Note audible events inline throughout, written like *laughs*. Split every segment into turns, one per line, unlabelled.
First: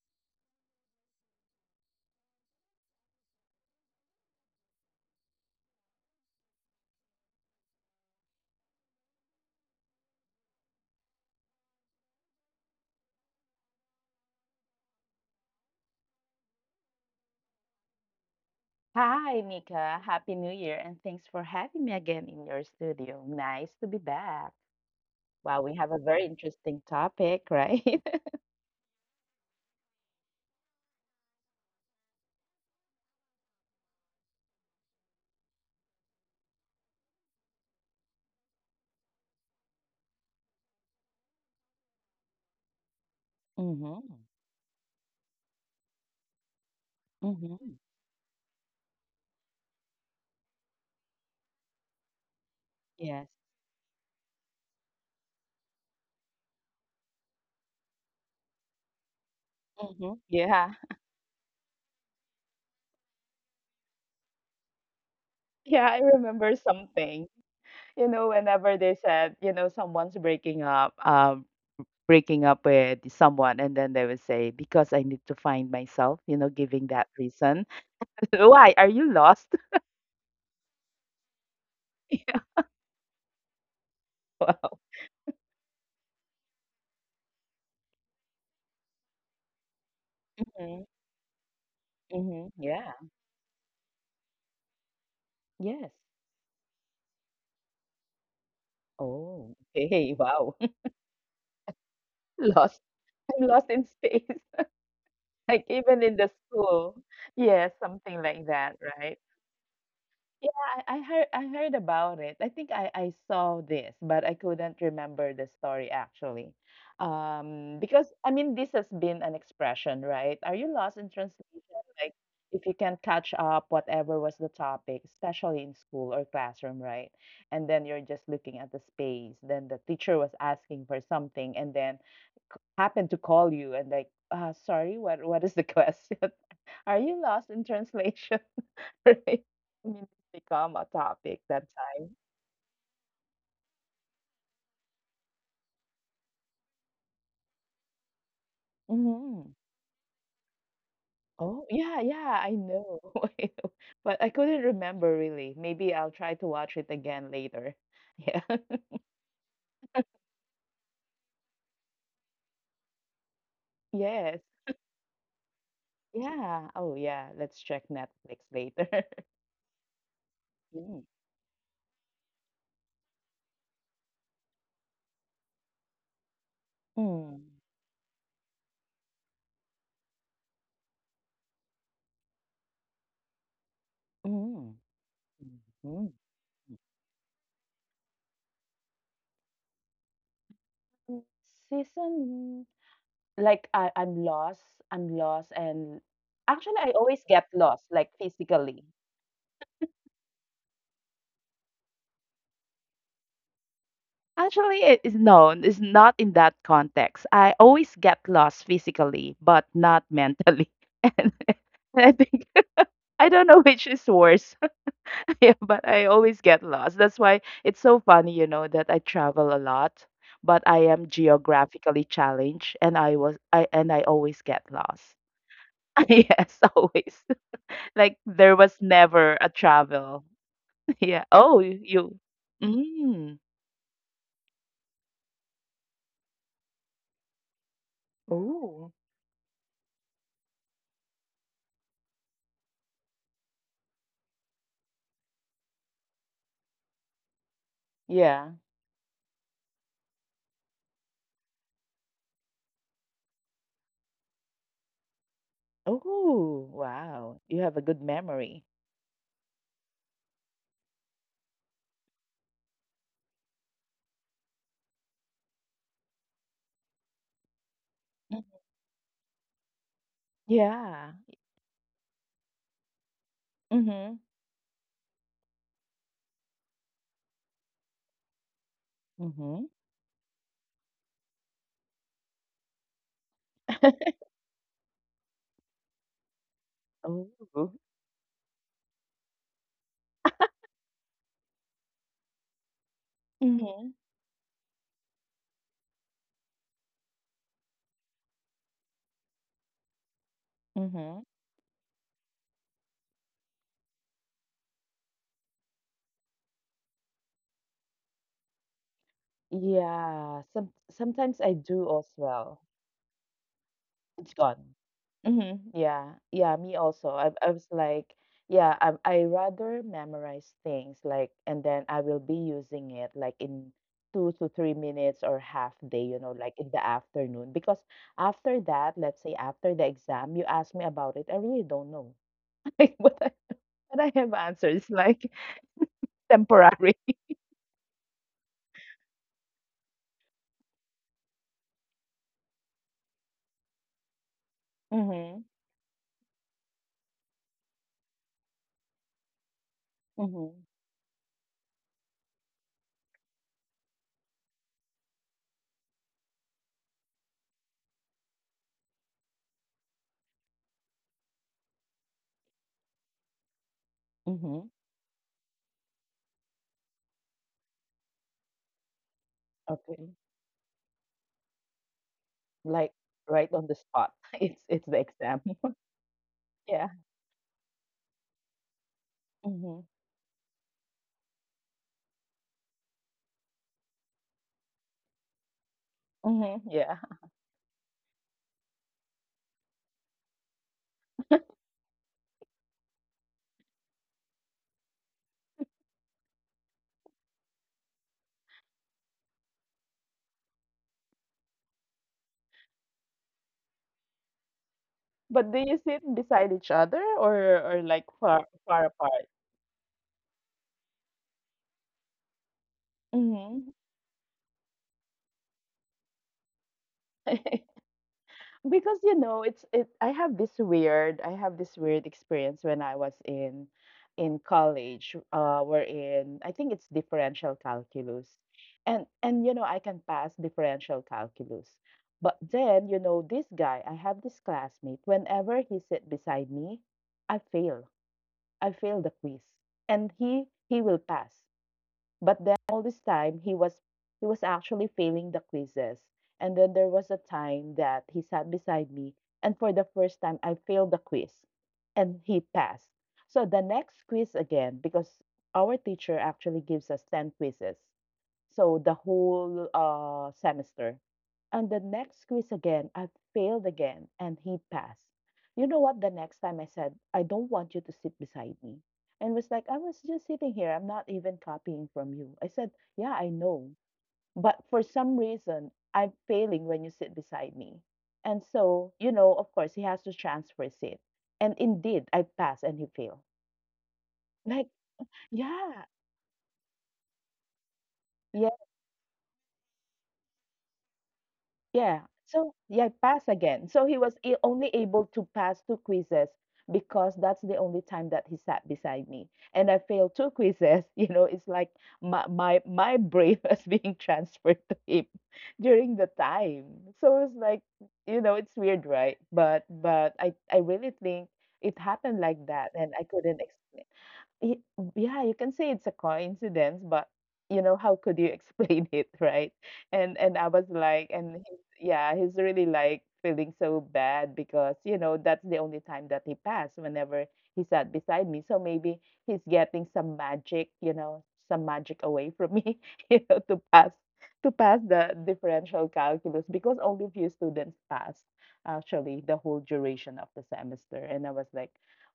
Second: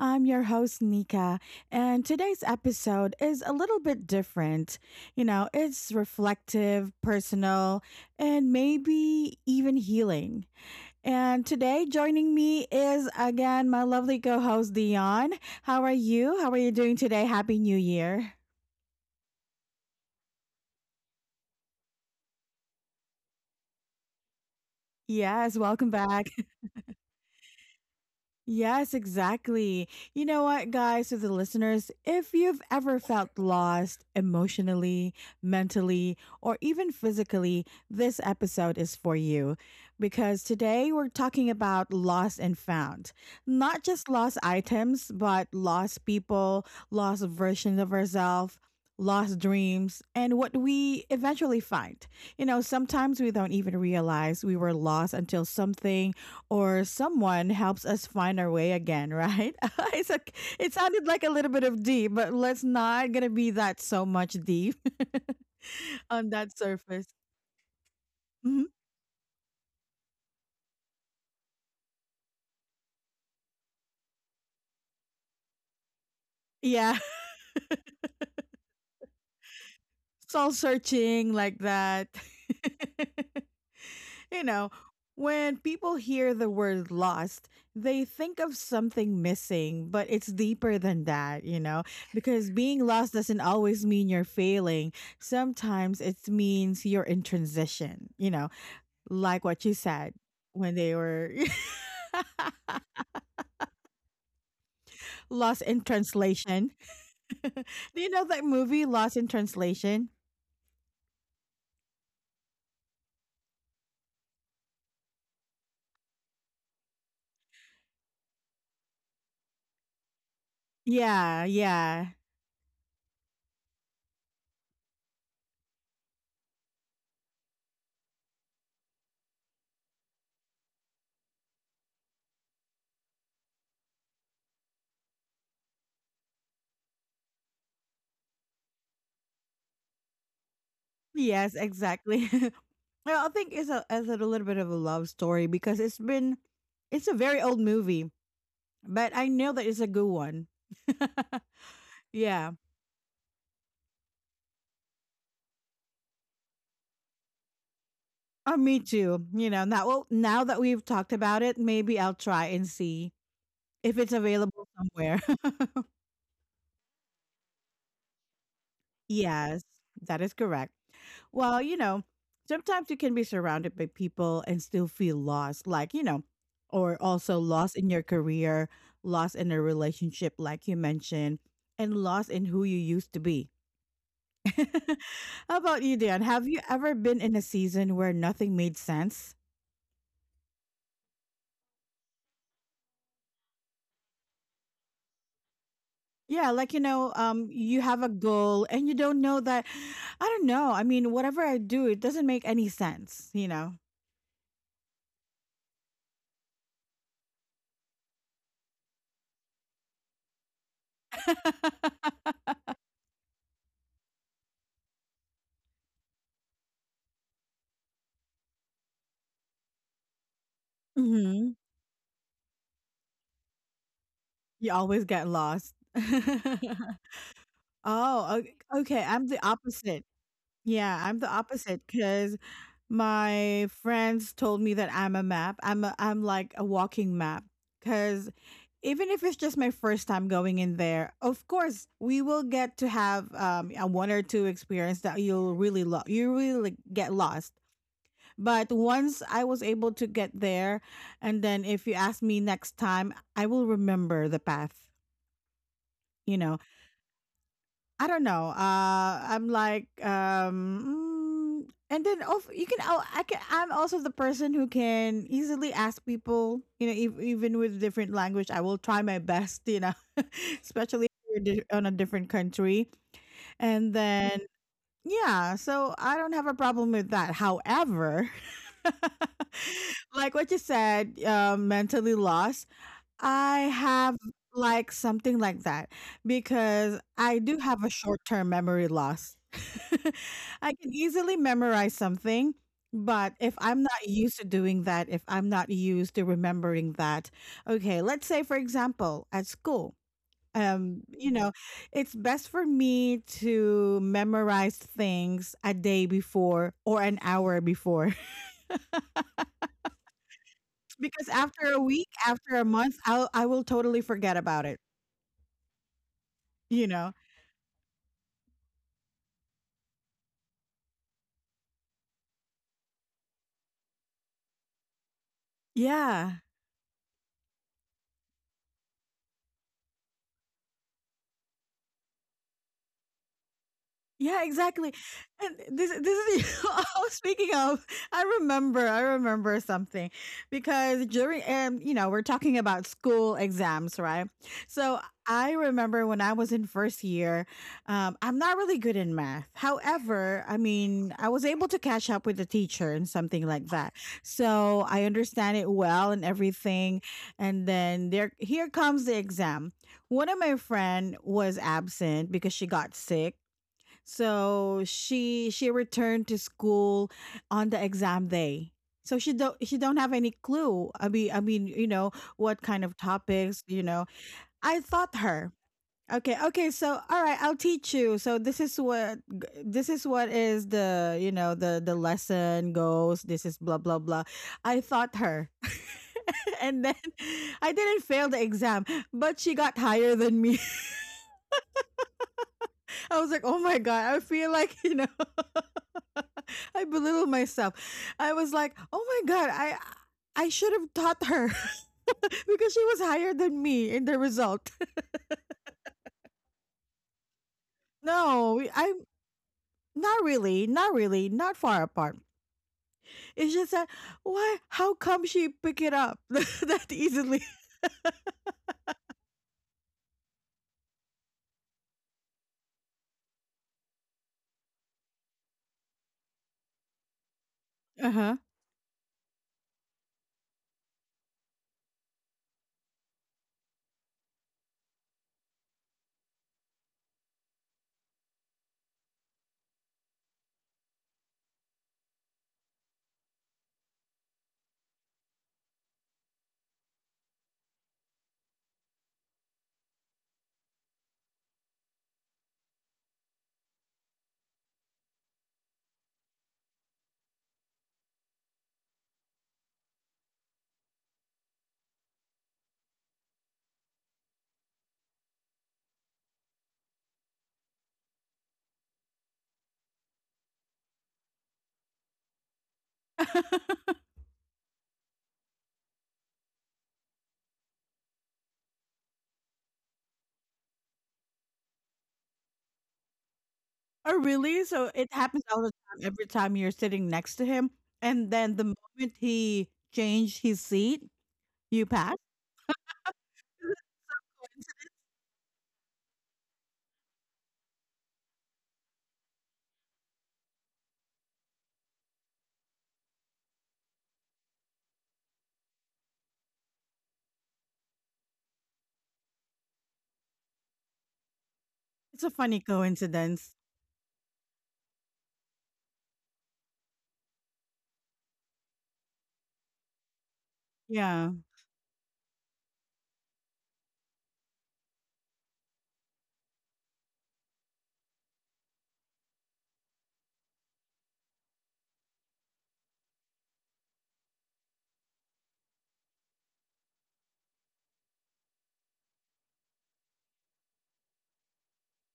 I'm your host, Nika, and today's episode is a little bit different. It's reflective, personal, and maybe even healing. And today, joining me is again my lovely co host, Dion. How are you? How are you doing today? Happy New Year.
Hi, Mika. Happy New Year, and thanks for having me again in your studio. Nice to be back.
Yes,
Wow, we
welcome
have a very
back.
interesting topic, right? *laughs*
Yes, exactly. You know what, guys, to the listeners, if you've ever felt lost emotionally, mentally, or even physically, this episode is for you. Because today we're talking about lost and found. Not just
Mm-hmm.
lost items, but lost people, lost
Mm-hmm.
versions of ourselves, lost dreams, and what we eventually find. You know, sometimes
Yes.
we don't even realize we were lost until something or someone helps us find our way again, right? *laughs* it's
Mm-hmm.
a,
Yeah.
it
*laughs*
sounded like a little bit of deep, but let's not gonna be that so much deep
Yeah, I
*laughs* on
remember
that surface.
something. You know,
Mhm.
whenever they said, you know, someone's breaking up with someone, and then they would say, because I need to find myself, you know, giving
Yeah,
that reason. *laughs* Why? Are you lost?
*laughs* soul searching like that.
*laughs*
*laughs* You know,
Wow.
when people hear the word lost, they think of something missing, but it's deeper
Mm-hmm.
than that, you know,
Mm-hmm.
because being
Yeah.
lost doesn't always mean you're failing.
Yes.
Sometimes it means you're in transition, you know, like
Oh,
what you
okay,
said
wow.
when
*laughs*
they were *laughs*
Lost. I'm lost in space. *laughs*
lost
Like
in
even in the
translation.
school.
*laughs*
Yeah,
Do you
something
know that
like that,
movie Lost
right?
in Translation?
Yeah, I heard about it. I think I saw this, but I couldn't remember the story actually. Because I mean this has been an expression, right? Are you lost in
Yeah,
translation?
yeah.
Like if you can catch up whatever was the topic, especially in school or classroom, right? And then you're just looking at the space, then the teacher was asking for something and then happen to call you and like, sorry, what is the question? *laughs* Are you lost in translation? *laughs* Right? I mean, it's become a
Yes,
topic that's
exactly. *laughs* Well, I think it's a little bit of a love story because it's a very old movie, but I know that
Mhm.
it's a good one. *laughs*
Oh, yeah,
Yeah.
yeah, I know. *laughs* I know. But I couldn't remember really. Maybe I'll try to watch it again later. *laughs*
Oh,
Yeah.
me too. You know, now well, now that we've talked about it, maybe I'll try and see if it's
Yes.
available somewhere.
Yeah. Oh, yeah. Let's check Netflix later. *laughs*
Yes, that is correct.
Mm.
Well, you know, sometimes you can be surrounded by people and still feel lost, like, you know, or also
Mm.
lost in your career, lost in a relationship, like you mentioned, and lost in who you used to be. *laughs*
Mm.
How about you,
Mm.
Dan? Have you ever been in a season where nothing made sense?
Mm. *laughs* Season. Like, I'm lost, I'm lost, and
Yeah, like
actually, I always get
you
lost,
have a
like,
goal and
physically.
you don't know that. I don't know. I mean, whatever I do, it doesn't make any sense. You know.
Actually, it is no, it's not in that context. I always get lost physically, but not mentally. *laughs*
*laughs*
And I think *laughs* I don't know which is worse, *laughs* yeah, but I always get lost. That's why it's so funny, you know, that I travel a lot, but I am
Mhm.
geographically challenged, and I always
You
get
always get
lost.
lost.
*laughs* Yes,
*laughs*
always. Like
Oh, ok
there was
okay, I'm the
never a
opposite.
travel.
Yeah, I'm the
Yeah. Oh,
opposite
you.
because
Mm.
my friends told me that I'm a map. I'm like a walking map. Because
Ooh,
even if it's just my first time going in there, of course, we will get to have, a 1 or 2 experience that you really get lost.
yeah.
But once I was able to get there, and then if you ask me next time, I will remember the path, you know?
Ooh, wow. You have a
I
good
don't know.
memory.
I'm like, and then of you can. Oh, I can. I'm also the person who can easily ask people. You know, even with different language,
Mm,
I will try my best. You know, *laughs* especially if
yeah.
you're on a different country, and
Mhm.
then yeah. So I don't have a problem with that. However, *laughs*
Mm-hmm.
like what you said, mentally lost. I have
*laughs*
like something like that because I do have a
Ooh.
short term memory loss. *laughs* I can easily memorize something, but if I'm
Mm-hmm.
not used to doing that, if I'm not used to remembering that, okay, let's say for example, at school, you
Mm-hmm.
know, it's best for me to memorize things a day before or an hour before
Yeah. Some
*laughs* because
sometimes I
after a
do
week,
as
after a
well.
month, I will totally forget
It's
about it,
gone. Mhm. Yeah. Yeah,
you
me
know.
also. I was like, yeah, I rather memorize things like and then I will be using it like in 2 to 3 minutes or half day, you
Yeah.
know, like in the afternoon. Because after that, let's say after the exam, you ask me about it, I really don't know. *laughs* Like what I have
Yeah,
answered
exactly.
is like
And this
*laughs*
this is *laughs*
temporary.
oh, speaking of, I remember something because during you know, we're talking about school exams, right? So
Mm-hmm.
I remember when I was in first year, I'm not really good in math. However, I
Mm-hmm.
mean, I was able to catch up with the teacher and something like that. So I understand it well and everything. And then there here comes the exam. One of my friend was absent because she got sick
Mm-hmm.
so she returned to school on the exam day. So she don't have
Okay.
any clue. I mean, you know, what kind
Like
of
right
topics,
on the
you know.
spot. *laughs* It's
I
it's the
taught
exam.
her.
*laughs*
Okay, okay,
Yeah.
so all right, I'll teach you. So this is what
Mm-hmm.
this is what is the, you know, the lesson goes. This is blah blah blah. I taught her. *laughs*
Mm-hmm.
And then
Yeah.
I didn't fail the exam, but she got higher than me. *laughs* I was like, "Oh my god, I feel like, you know, I belittle myself. I was like, oh my god, I should have taught her *laughs* because she was higher than me in the result. *laughs*
But do you sit beside each other or like far
No,
far
I'm
apart?
not really, not really, not far apart. It's just
Mhm.
that why? How come she pick it up *laughs* that easily?
*laughs* Because you know, it's it I have this weird experience when I was in college, we're in. I think it's differential
Uh
calculus.
huh. *laughs*
And you know, I can pass differential calculus. But then, you know, this guy, I have this classmate, whenever he sit beside me, I fail. I fail the quiz. And he will pass. But then all this time he was actually failing the quizzes. And then there was a time that he sat beside me and for the first time I failed the quiz and he passed. So the next quiz again because our teacher actually gives us 10 quizzes. So the whole semester. And the next quiz again, I failed again and he passed. You know what? The next time I said, I don't want you to sit beside me. And was like, I was just sitting here. I'm not even copying from you. I said, yeah, I know. But for some reason, I'm failing when you sit beside me. And so, you know, of course, he has to transfer seat. And indeed, I passed and he failed. *laughs*
Oh really?
Like,
So it happens all the
yeah,
time. Every time you're sitting next to him, and then the moment he changed his seat, you
yeah.
pass.
So, yeah, pass again. So he was only
*laughs*
able to pass two quizzes because that's the only time that he sat beside me. And I failed two quizzes. *laughs* You know, it's like my brain *laughs* was being transferred to him *laughs* during the time. So it's like, you know, it's weird, right? But I really think it happened
It's a
like
funny
that, and I couldn't
coincidence.
explain. Y yeah, you can say it's a coincidence, but you know, how could you explain *laughs* it, right? And I was like,
Yeah.
and he's, yeah, he's really like feeling so bad because you know that's the only time that he passed. Whenever he sat beside me, so maybe he's getting some magic, you know, some magic away from me, *laughs* you know, to pass the differential calculus because only few students passed actually the whole duration of the semester. And I was like,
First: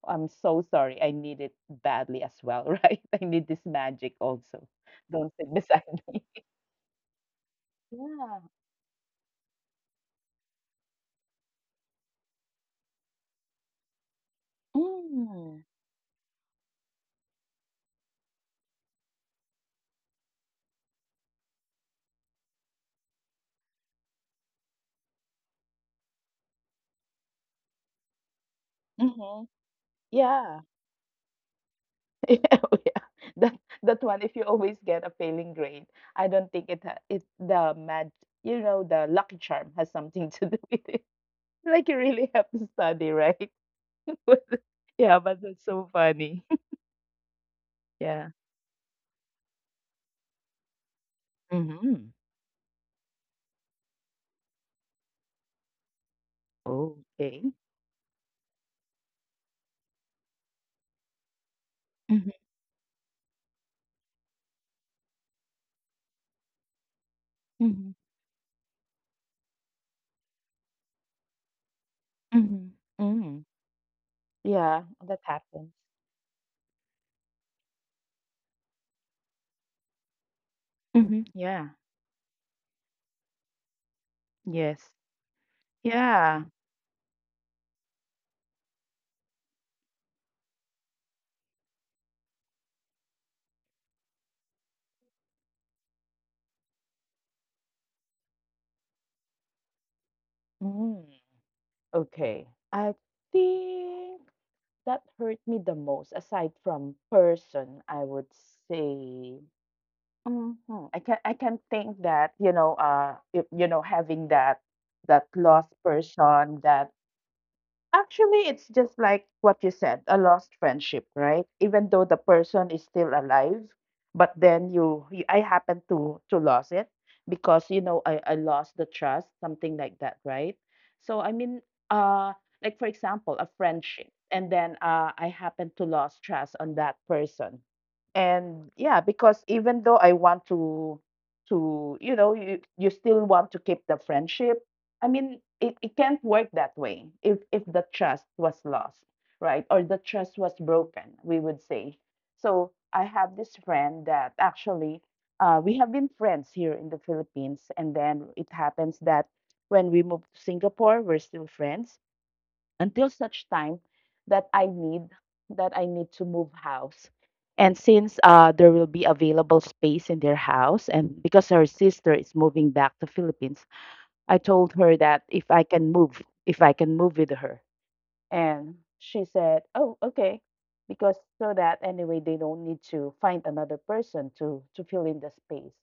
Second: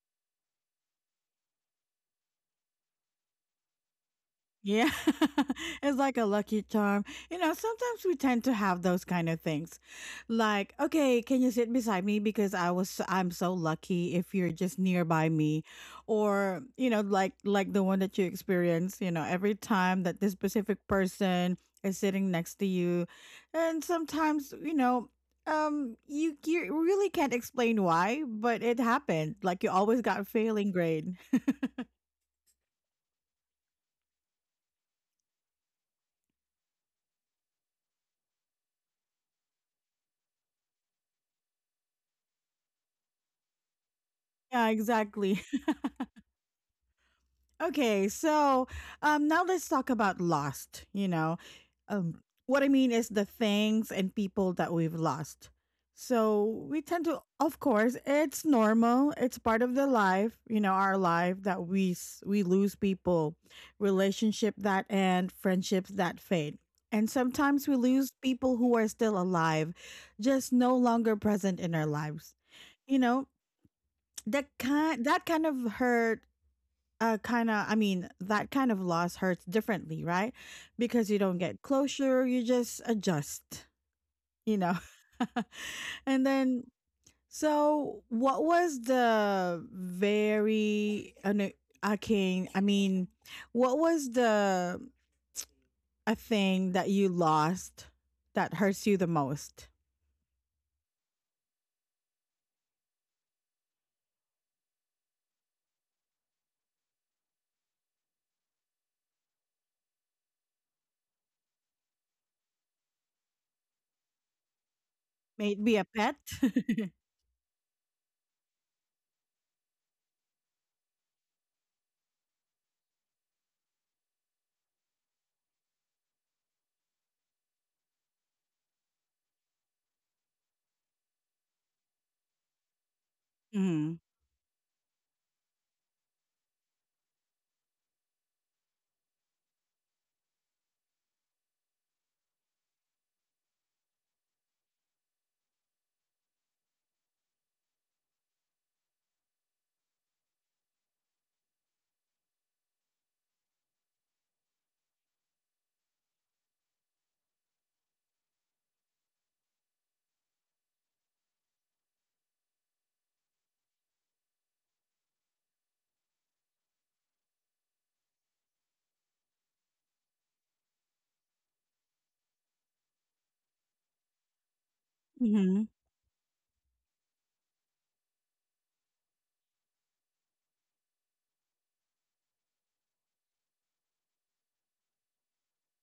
I'm so sorry. I need it badly as well, *laughs* right? I need this magic also.
Yeah,
Don't sit
*laughs*
beside
it's
*laughs*
like
me.
a lucky charm. You know, sometimes we tend
Yeah.
to have those kind of things. Like, okay, can you sit beside me because I was so, I'm so lucky if you're just nearby me
Mm.
or, you know, like the one that you experience, you know, every time that this specific person is sitting next to you. And sometimes, you know, you really can't explain why, but it happened.
Mm-hmm.
Like you always got
Yeah.
failing
*laughs*
grade.
Yeah. Oh, yeah. That that one. If you always get a failing grade, I don't think it the mag. You know, the lucky charm has something *laughs* to do with it. *laughs* Like you really have to study, right? *laughs*
Yeah,
Yeah,
exactly.
but that's so funny. *laughs*
Okay,
yeah.
so now let's talk about lost. You know,
Mm-hmm.
um, what I mean is the things and people that we've lost. So we tend to,
Okay.
of course, it's normal. It's part of the life, you know, our life that
Mm-hmm.
we lose people, relationship that end, friendships that fade, and sometimes we
Mm-hmm.
lose people who are still alive, just no longer present in our lives.
Mm-hmm.
You know,
Mm-hmm.
that
Yeah,
kind
that
that kind of
happens.
hurt I mean that kind of loss hurts differently, right? Because you
Mhm.
don't get
Yeah.
closure, you just adjust, you know.
Yes.
*laughs* And
Yeah.
then so what was the very un- arcane I can I mean what was the a thing that you lost that hurts you the most?
Mm. Okay. I think that hurt me the most, aside from person, I would say. hmm I can think that you know if, you know having that lost
Maybe a pet.
person that
*laughs*
Actually, it's just like what you said, a lost friendship, right? Even though the person is still alive, but then you I happen to lose it because you know I lost the trust, something like that, right? So I mean, uh, like for example, a
Mhm.
friendship, and then I happen to lose trust on that person, and yeah, because even though I want to you know you still want to keep the friendship I mean, it can't work that way if the trust was lost, right? Or the trust was broken, we would say. So I have this friend that actually we have been friends here in the Philippines, and then it happens that when we moved to Singapore, we're still friends until such time that I need that I need to move house. And since there will be available space in their house, and because her sister is moving back to Philippines, I told her that if I
Mhm.
can move, if I can move with her. And she said, "Oh, okay." Because so that anyway they don't need to find another person to fill in the space.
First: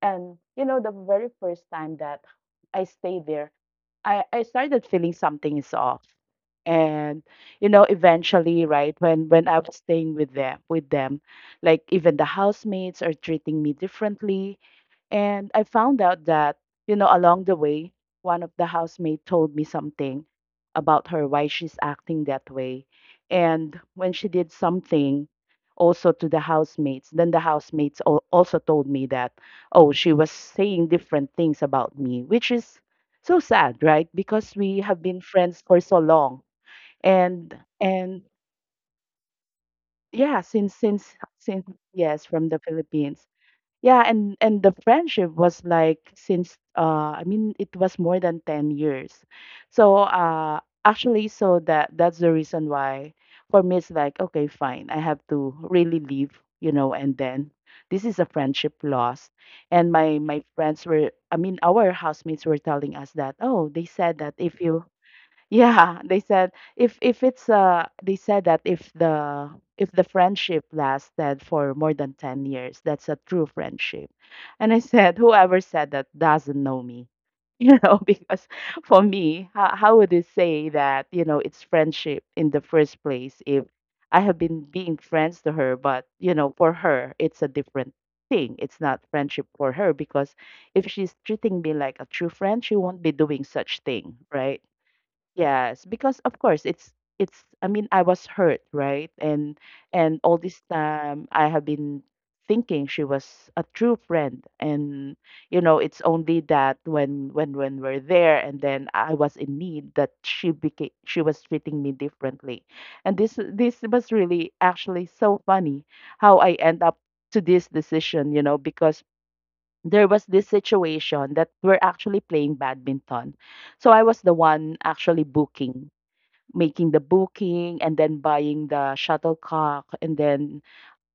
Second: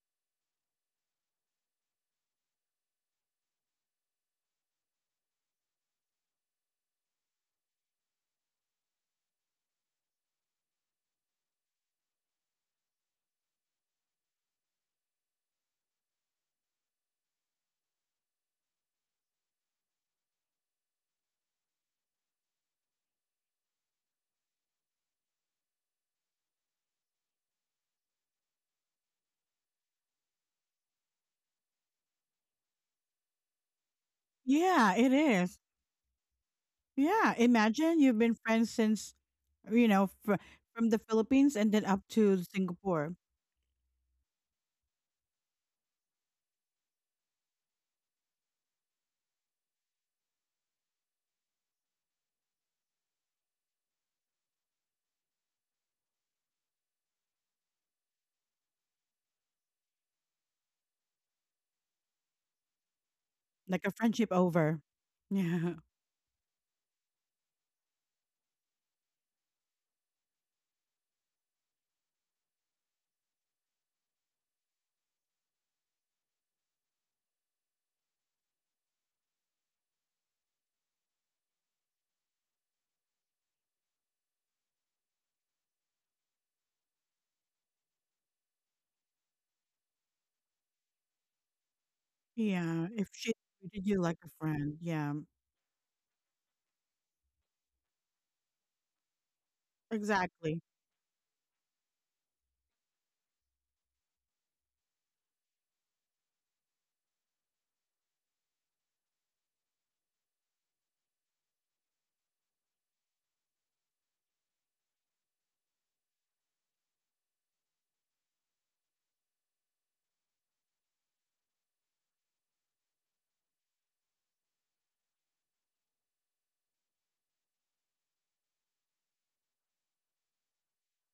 And you know, the very first time that I stayed there, I started feeling something is off. And you know, eventually, right, when I was staying with them, like even the housemates are treating me differently and I found out that, you know, along the way, one of the housemates told me something about her, why she's acting that way. And when she did something also to the housemates, then the housemates also told me that, oh, she was saying different things about me, which is so sad, right? Because
Yeah,
we
it
have been
is.
friends for so long.
Yeah,
And,
imagine you've been
and,
friends since, you know,
yeah,
from
since,
the
since,
Philippines and
since,
then up
yes,
to
from the
Singapore,
Philippines. Yeah, and the friendship was like since I mean it was more than 10 years. So actually so that's the reason why for me it's like okay fine I have to really leave, you know, and then this is a friendship loss. And my friends were I mean our housemates were telling us that oh
like
they
a
said
friendship
that if
over.
you
Yeah.
yeah, they said if it's they said that if the friendship lasted for more than 10 years, that's a true friendship. And I said, whoever said that doesn't know me. *laughs* You know, because for me, how would it say that, you know, it's friendship in the first place if I have been being friends to her, but, you know, for her, it's a different thing. It's not friendship for her because if she's treating me like a true friend, she
Yeah.
won't
If
be
she
doing such
treated you
thing,
like a
right?
friend. Yeah.
Yes, because of course it's I mean I was hurt, right? And all
Exactly.
this time I have been thinking she was a true friend and you know it's only that when we're there and then I was in need that she was treating me differently. And this was really actually so funny how I end up to this decision, you know, because there was this situation that we're actually playing badminton. So I was the one actually booking, making the booking, and then buying the shuttlecock, and then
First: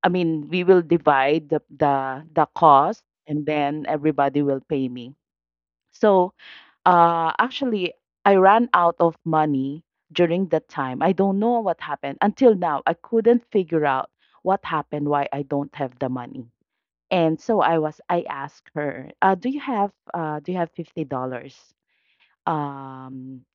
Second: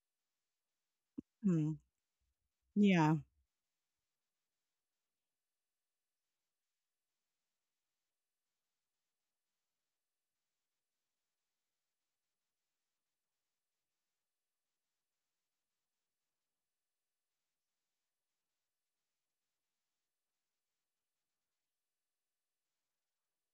I mean we will divide the
Mm.
the, the cost
Yeah.
and then everybody will pay me. So actually I ran out of money during that time. I don't know what happened. Until now I couldn't figure out what happened, why I don't have the money. And so I asked her, do you have $50? Um,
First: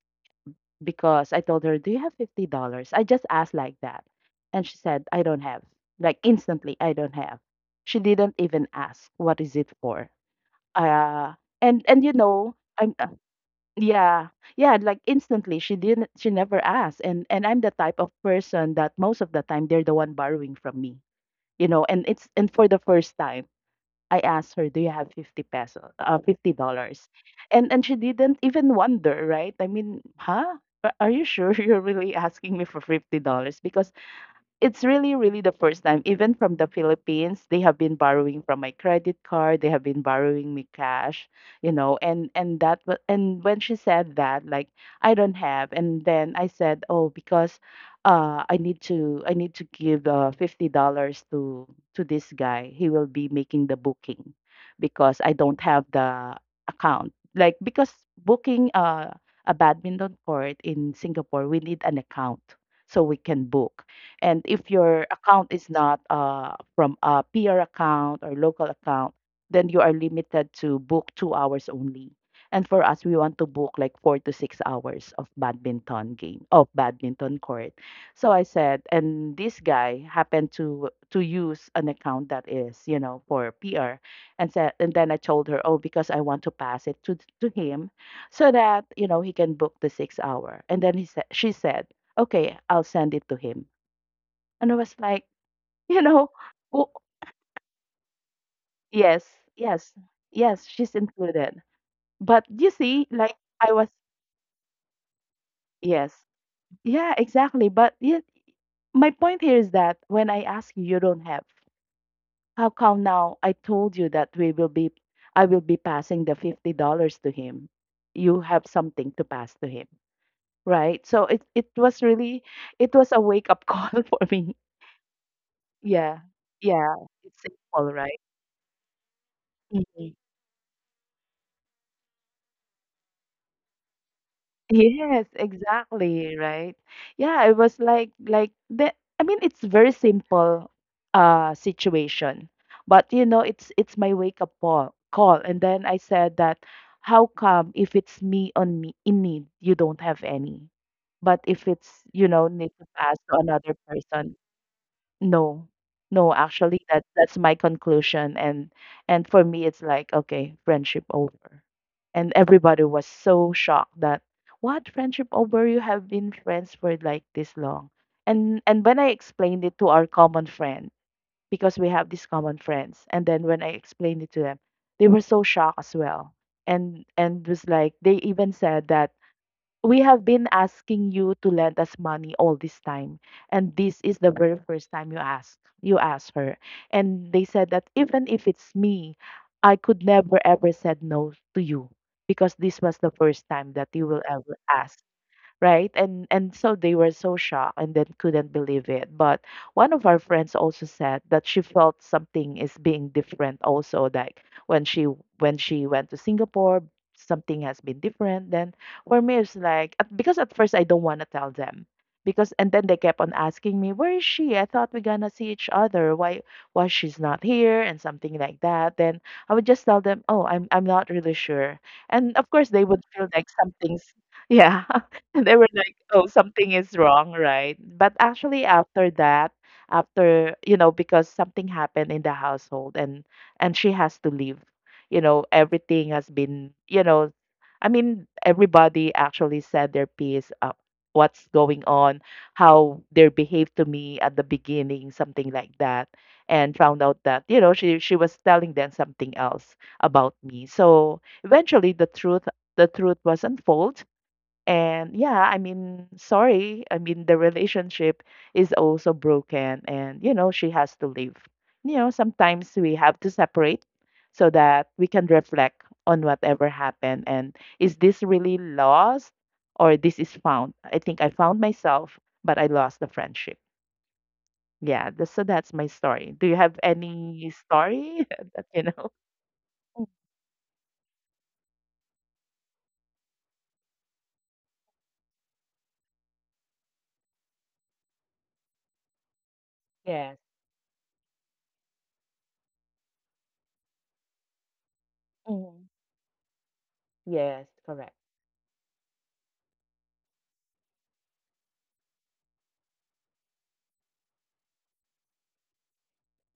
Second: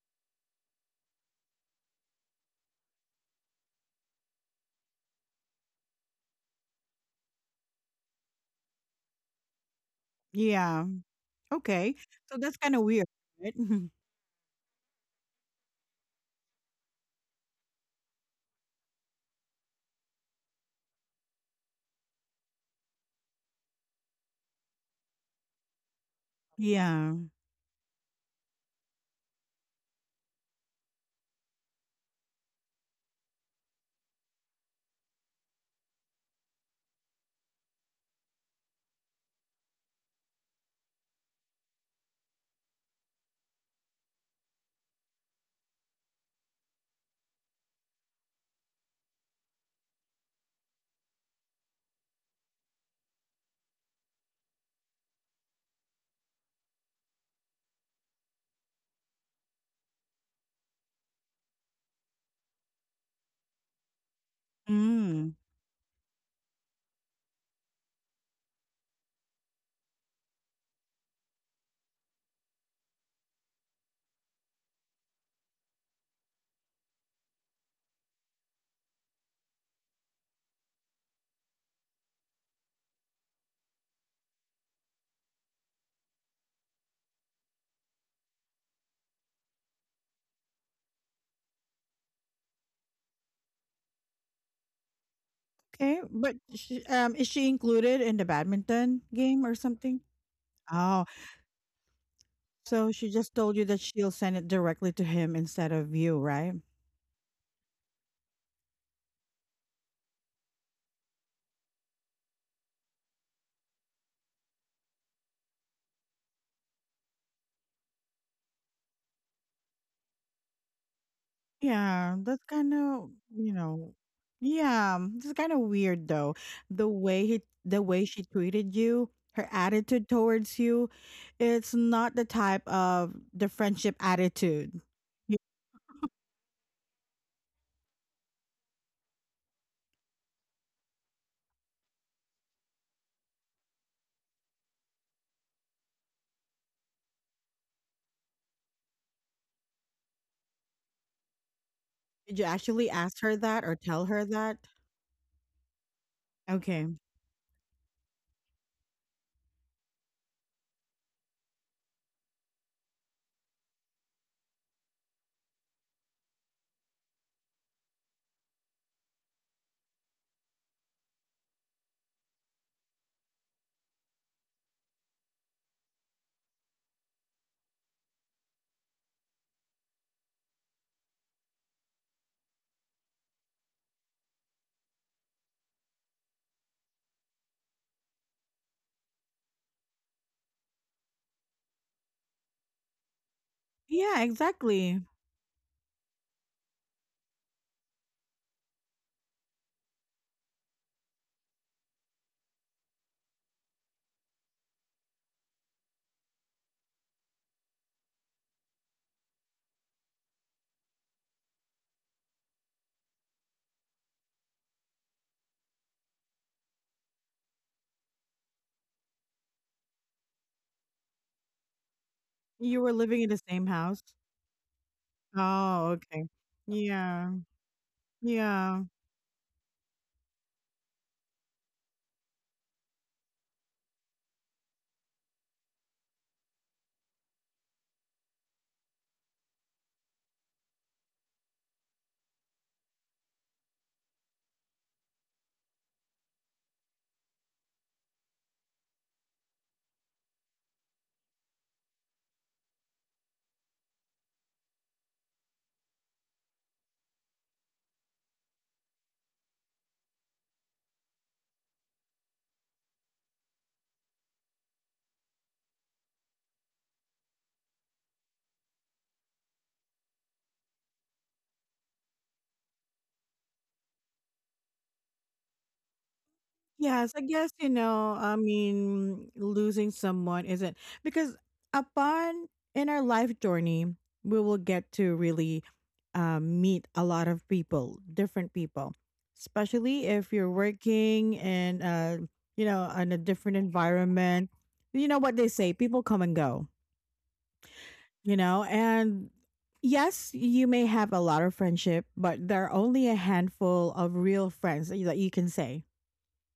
because I told her, do you have $50? I just asked like that, and she said, I don't have. Like instantly, I don't have. She didn't even ask, what is it for?
Yeah.
Uh, and
Okay.
and you
So
know,
that's kind of
I'm
weird, right? *laughs*
yeah, yeah, like instantly she never asked, and I'm the type of person that most of the time they're the one borrowing from me, you know, and it's and for the first time I asked her, "Do you have 50 pesos, $50?"
Yeah.
And she didn't even wonder, right? I mean, huh? Are you sure *laughs* you're really asking me for $50? Because it's really, really the first time, even from the Philippines, they have been borrowing from my credit card, they have been borrowing me cash, you know, and when she said that, like I don't have, and then I said, oh, because I need to give $50 to this guy. He will be making the booking because I don't have the account. Like because booking a badminton court in Singapore, we need an account so we can book, and if your
Mm.
account is not from a peer account or local account, then you are limited to book 2 hours only. And for us, we want to book like 4 to 6 hours of badminton game, of badminton court. So I said, and this guy happened to use an account that is, you know, for PR, and said, and then I told her, oh, because I want to pass it to him, so that you know he can book the 6 hour. And then she said, okay, I'll send it to him. And I was like, *laughs*
Okay.
you know,
But
oh,
is she included in the badminton
yes,
game or
yes,
something?
yes, she's
Oh.
included. But you
So
see,
she just
like
told you
I
that
was,
she'll send it directly to him instead of
yes,
you, right?
yeah, exactly. But yeah, my point here is that when I ask you, you don't have. How come now I told you that I will be passing the $50 to him. You have something to pass to him, right? So it was
Yeah, that's
really,
kind
it
of,
was a wake
you
up *laughs*
know,
call for me.
yeah, it's kind of weird
Yeah,
though.
yeah, it's
The
simple,
way
right?
she treated you, her attitude
Mm-hmm.
towards you, it's not the type of the friendship attitude.
Yes,
Yeah.
exactly, right? Yeah, it was like the I mean it's very simple situation. But you know, it's my wake up call. And then I said that, how come if it's me in need, you don't have any? But if it's, you
Did you
know, need
actually
to
ask
pass
her
to
that or
another
tell her
person,
that?
no. No, actually
Okay.
that that's my conclusion, and for me it's like okay, friendship over. And everybody was so shocked that, what, friendship over? You have been friends for like this long. And when I explained it to our common friend because we have these common friends and then when I explained it to them, they were so shocked as well. And was like they even said that we have been asking you to lend us money all this time and this is the very first time you ask, you ask her, and they said that even if it's me, I could never ever said no to you because this was the first time that you
Yeah,
will ever
exactly.
ask, right? And so they were so shocked and then couldn't believe it, but one of our friends also said that she felt something is being different also, like when she went to singapore, something has been different. Then for me it's like because at first I don't want to tell them because, and then they kept on asking me, where is she, I thought we're gonna see each other, why she's not here and something like that, then I would just tell them, oh, i'm not really sure, and of course
You
they
were
would
living
feel
in the
like
same house.
something's *laughs* yeah. *laughs* They were
Oh,
like,
okay.
"Oh, something is
Yeah.
wrong, right?" But actually
Yeah.
after that, after, you know, because something happened in the household, and she has to leave. You know, everything has been, you know, I mean, everybody actually said their piece what's going on, how they behaved to me at the beginning, something like that, and found out that, you know, she was telling them something else about me. So eventually the truth was unfold, and yeah, I mean, sorry. I mean, the relationship is also broken and, you know, she has to leave. You know, sometimes we have to separate so that we can reflect on whatever happened, and is this really lost or this is found? I think I found myself, but I lost the friendship. Yeah, so that's my story. Do you have
Yes, I
any
guess, you know,
story
I
*laughs* that you know?
mean, losing someone isn't because upon in our life journey, we will get to really meet a lot of people, different people, especially if
Yes.
you're working in, you know, in a different environment. You know what they say,
Hmm.
people come and go,
Yes, correct.
you know, and yes, you may have a lot of friendship, but there are only a handful of real friends that you can say,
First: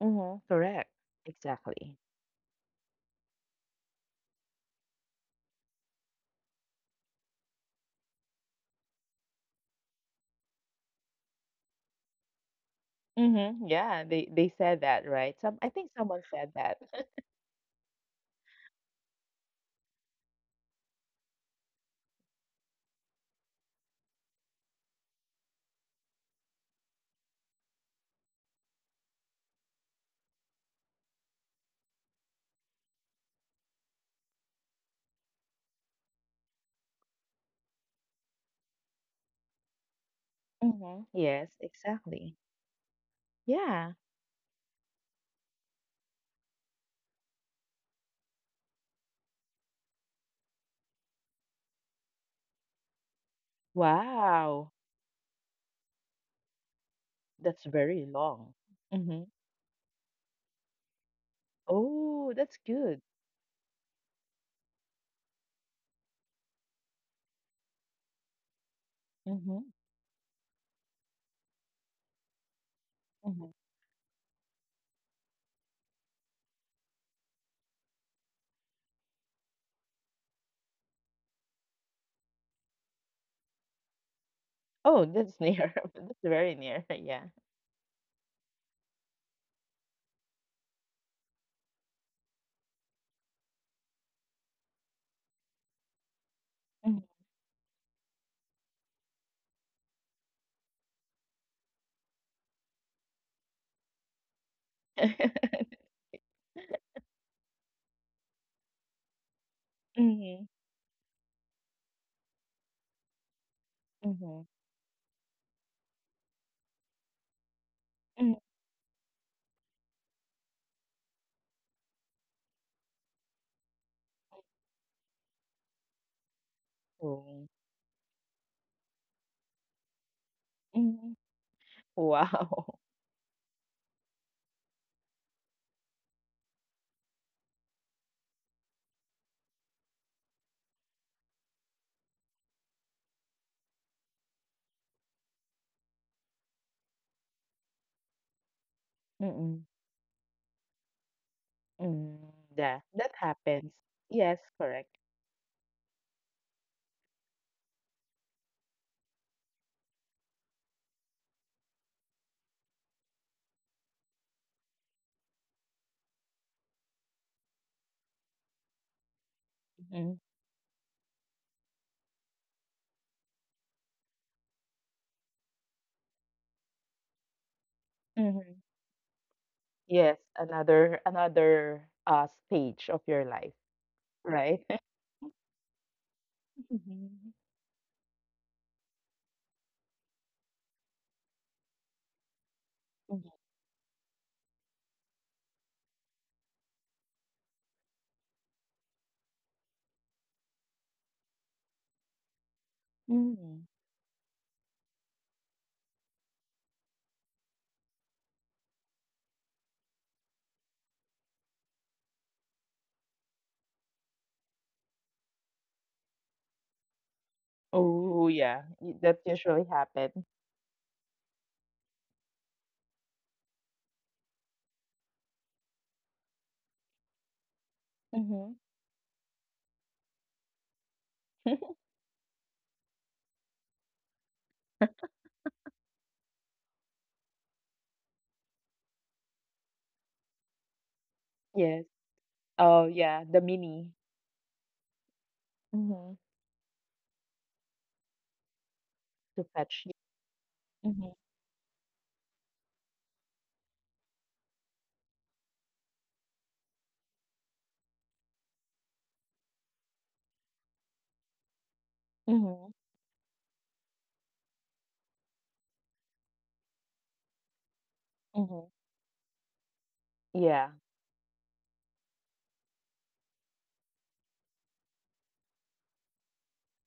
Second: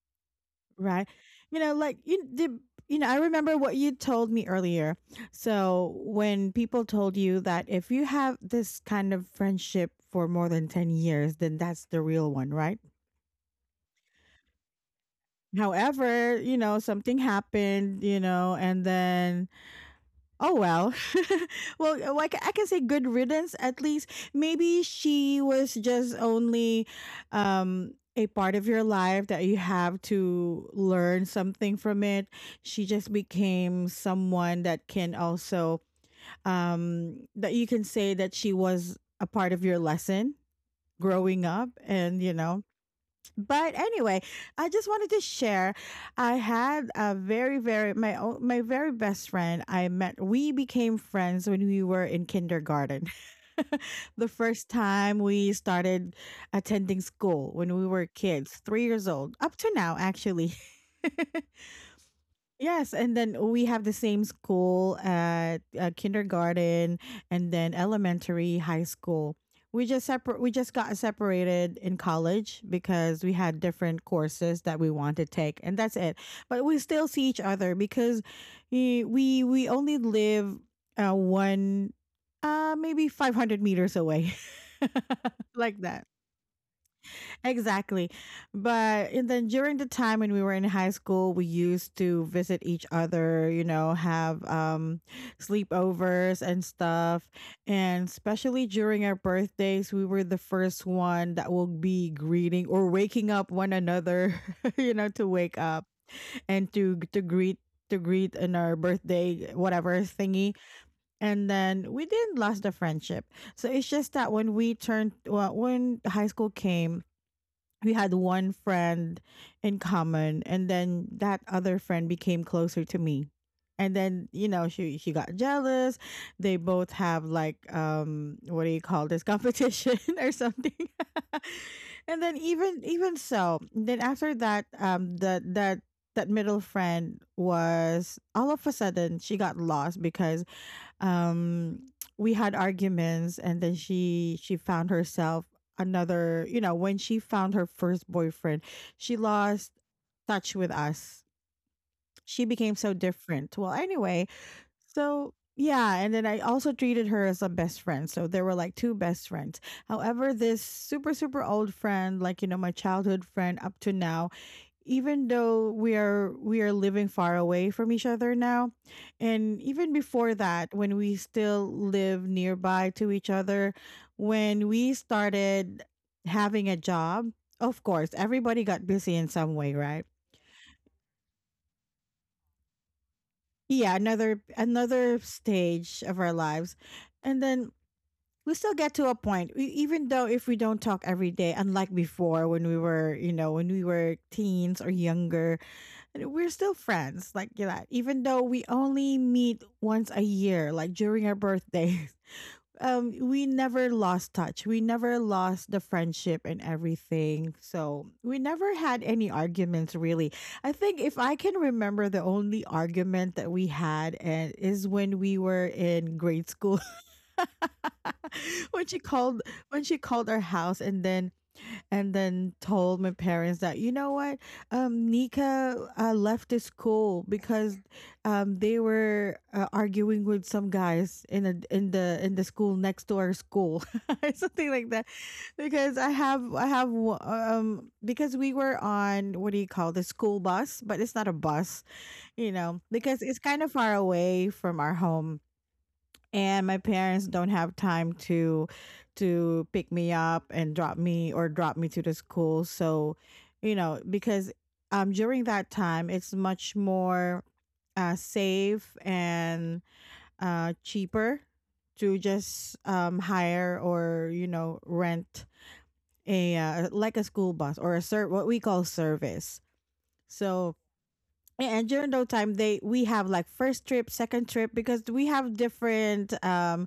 Hmm. Correct.
right? You know,
Exactly.
like you did. You know, I remember what you told me earlier, so when people told you that if you have this kind of friendship for more than 10 years, then that's the real one, right?
Mhm, yeah, they said that, right? Some I think someone
However,
said
you
that.
know,
*laughs*
something happened, you know, and then oh well. *laughs* Well, like I can say good riddance at least. Maybe she was just only a part of your life that you have to learn something from it. She just became someone that can also that you can say that she was a part of your lesson
Mhm,
growing
yes,
up, and you
exactly.
know, but
Yeah.
anyway, I just wanted to share. I had a very, very my own, my very best friend. I met. We became friends when we were in kindergarten. *laughs* The first
Wow,
time we started attending school
that's
when we
very
were
long.
kids, 3 years
Mhm.
old, up to now actually. *laughs*
Oh, that's
Yes,
good.
and then we have the same school at kindergarten and then elementary, high school.
Mhm,
We just separate. We just got separated in college because we
mhm.
had different courses that we want to take, and that's it. But we still see each other because we only live uh, one, maybe 500 meters away,
Oh, that's
*laughs*
near.
like
*laughs*
that.
That's very near, *laughs* yeah.
Exactly. But and then during the time when we were in high school, we used to visit each other, have sleepovers and
Mhm.
stuff. And especially during our birthdays, we were the first one that will be greeting or waking up one another, *laughs* you know, to wake up and to greet in our birthday whatever
Mhm,
thingy. And then we didn't lost the friendship. So it's just that
mhm,
when we turned, well, when high school came, we had
mhm. *laughs*
one friend in common, and then that other friend became closer to me, and then she got jealous. They both have
Oh,
like, what do you call this, competition *laughs* or something.
mhm.
*laughs* And then
Wow. *laughs*
even so, then after that, that middle friend was all of a sudden, she got lost because, um we had arguments, and then she found herself another, when she found her first boyfriend, she
Mm,
lost touch with us.
mm.
She became
Yeah,
so
that
different,
happens.
well, anyway.
Yes, correct.
So yeah, and then I also treated her as a best friend, so there were like two best friends. However, this super, super old friend, like, you know, my childhood friend up to now, even though we are living far away from each other now, and even
Mhm,
before that, when we still live nearby to each other, when we started having a job, of course
mhm.
everybody got busy in some way, right?
Yes, another, stage of your life,
Yeah, another
right? *laughs*
another stage of our lives.
Mhm.
And then we still get to a point, even though if we don't talk every day, unlike before, when we were,
Mhm.
when we were teens or younger. And we're still friends like that, even though we only meet once a year, like during our birthdays. *laughs* We
Mm.
never lost touch, we never lost the friendship and everything, so we never had any arguments, really. I think, if I can remember, the only argument that we had and is when we were in grade school.
Oh, yeah,
*laughs* when
y
she
that
called
usually
when she
happen.
called our house and then, told my parents that, you know what, Nika, left the school because,
Mhm.
they were, arguing with some guys in a,
*laughs*
in the school next to our school, *laughs* or something like that. Because because we were on, what do you call, the school bus, but it's not a
Yes.
bus, you know,
Oh, yeah,
because
the
it's kind of
mini.
far away from our home,
Mhm.
and my parents don't have time to,
To fetch you.
pick me up and drop
Mhm.
me, or drop me to the school. So, you know, because, during that time, it's much more, safe and, cheaper to
Mhm.
just, hire, or, you know, rent a, like a school bus, or a what we
Mhm.
call service.
Yeah.
So yeah, and during those time, they, we have like first trip, second trip, because we have different,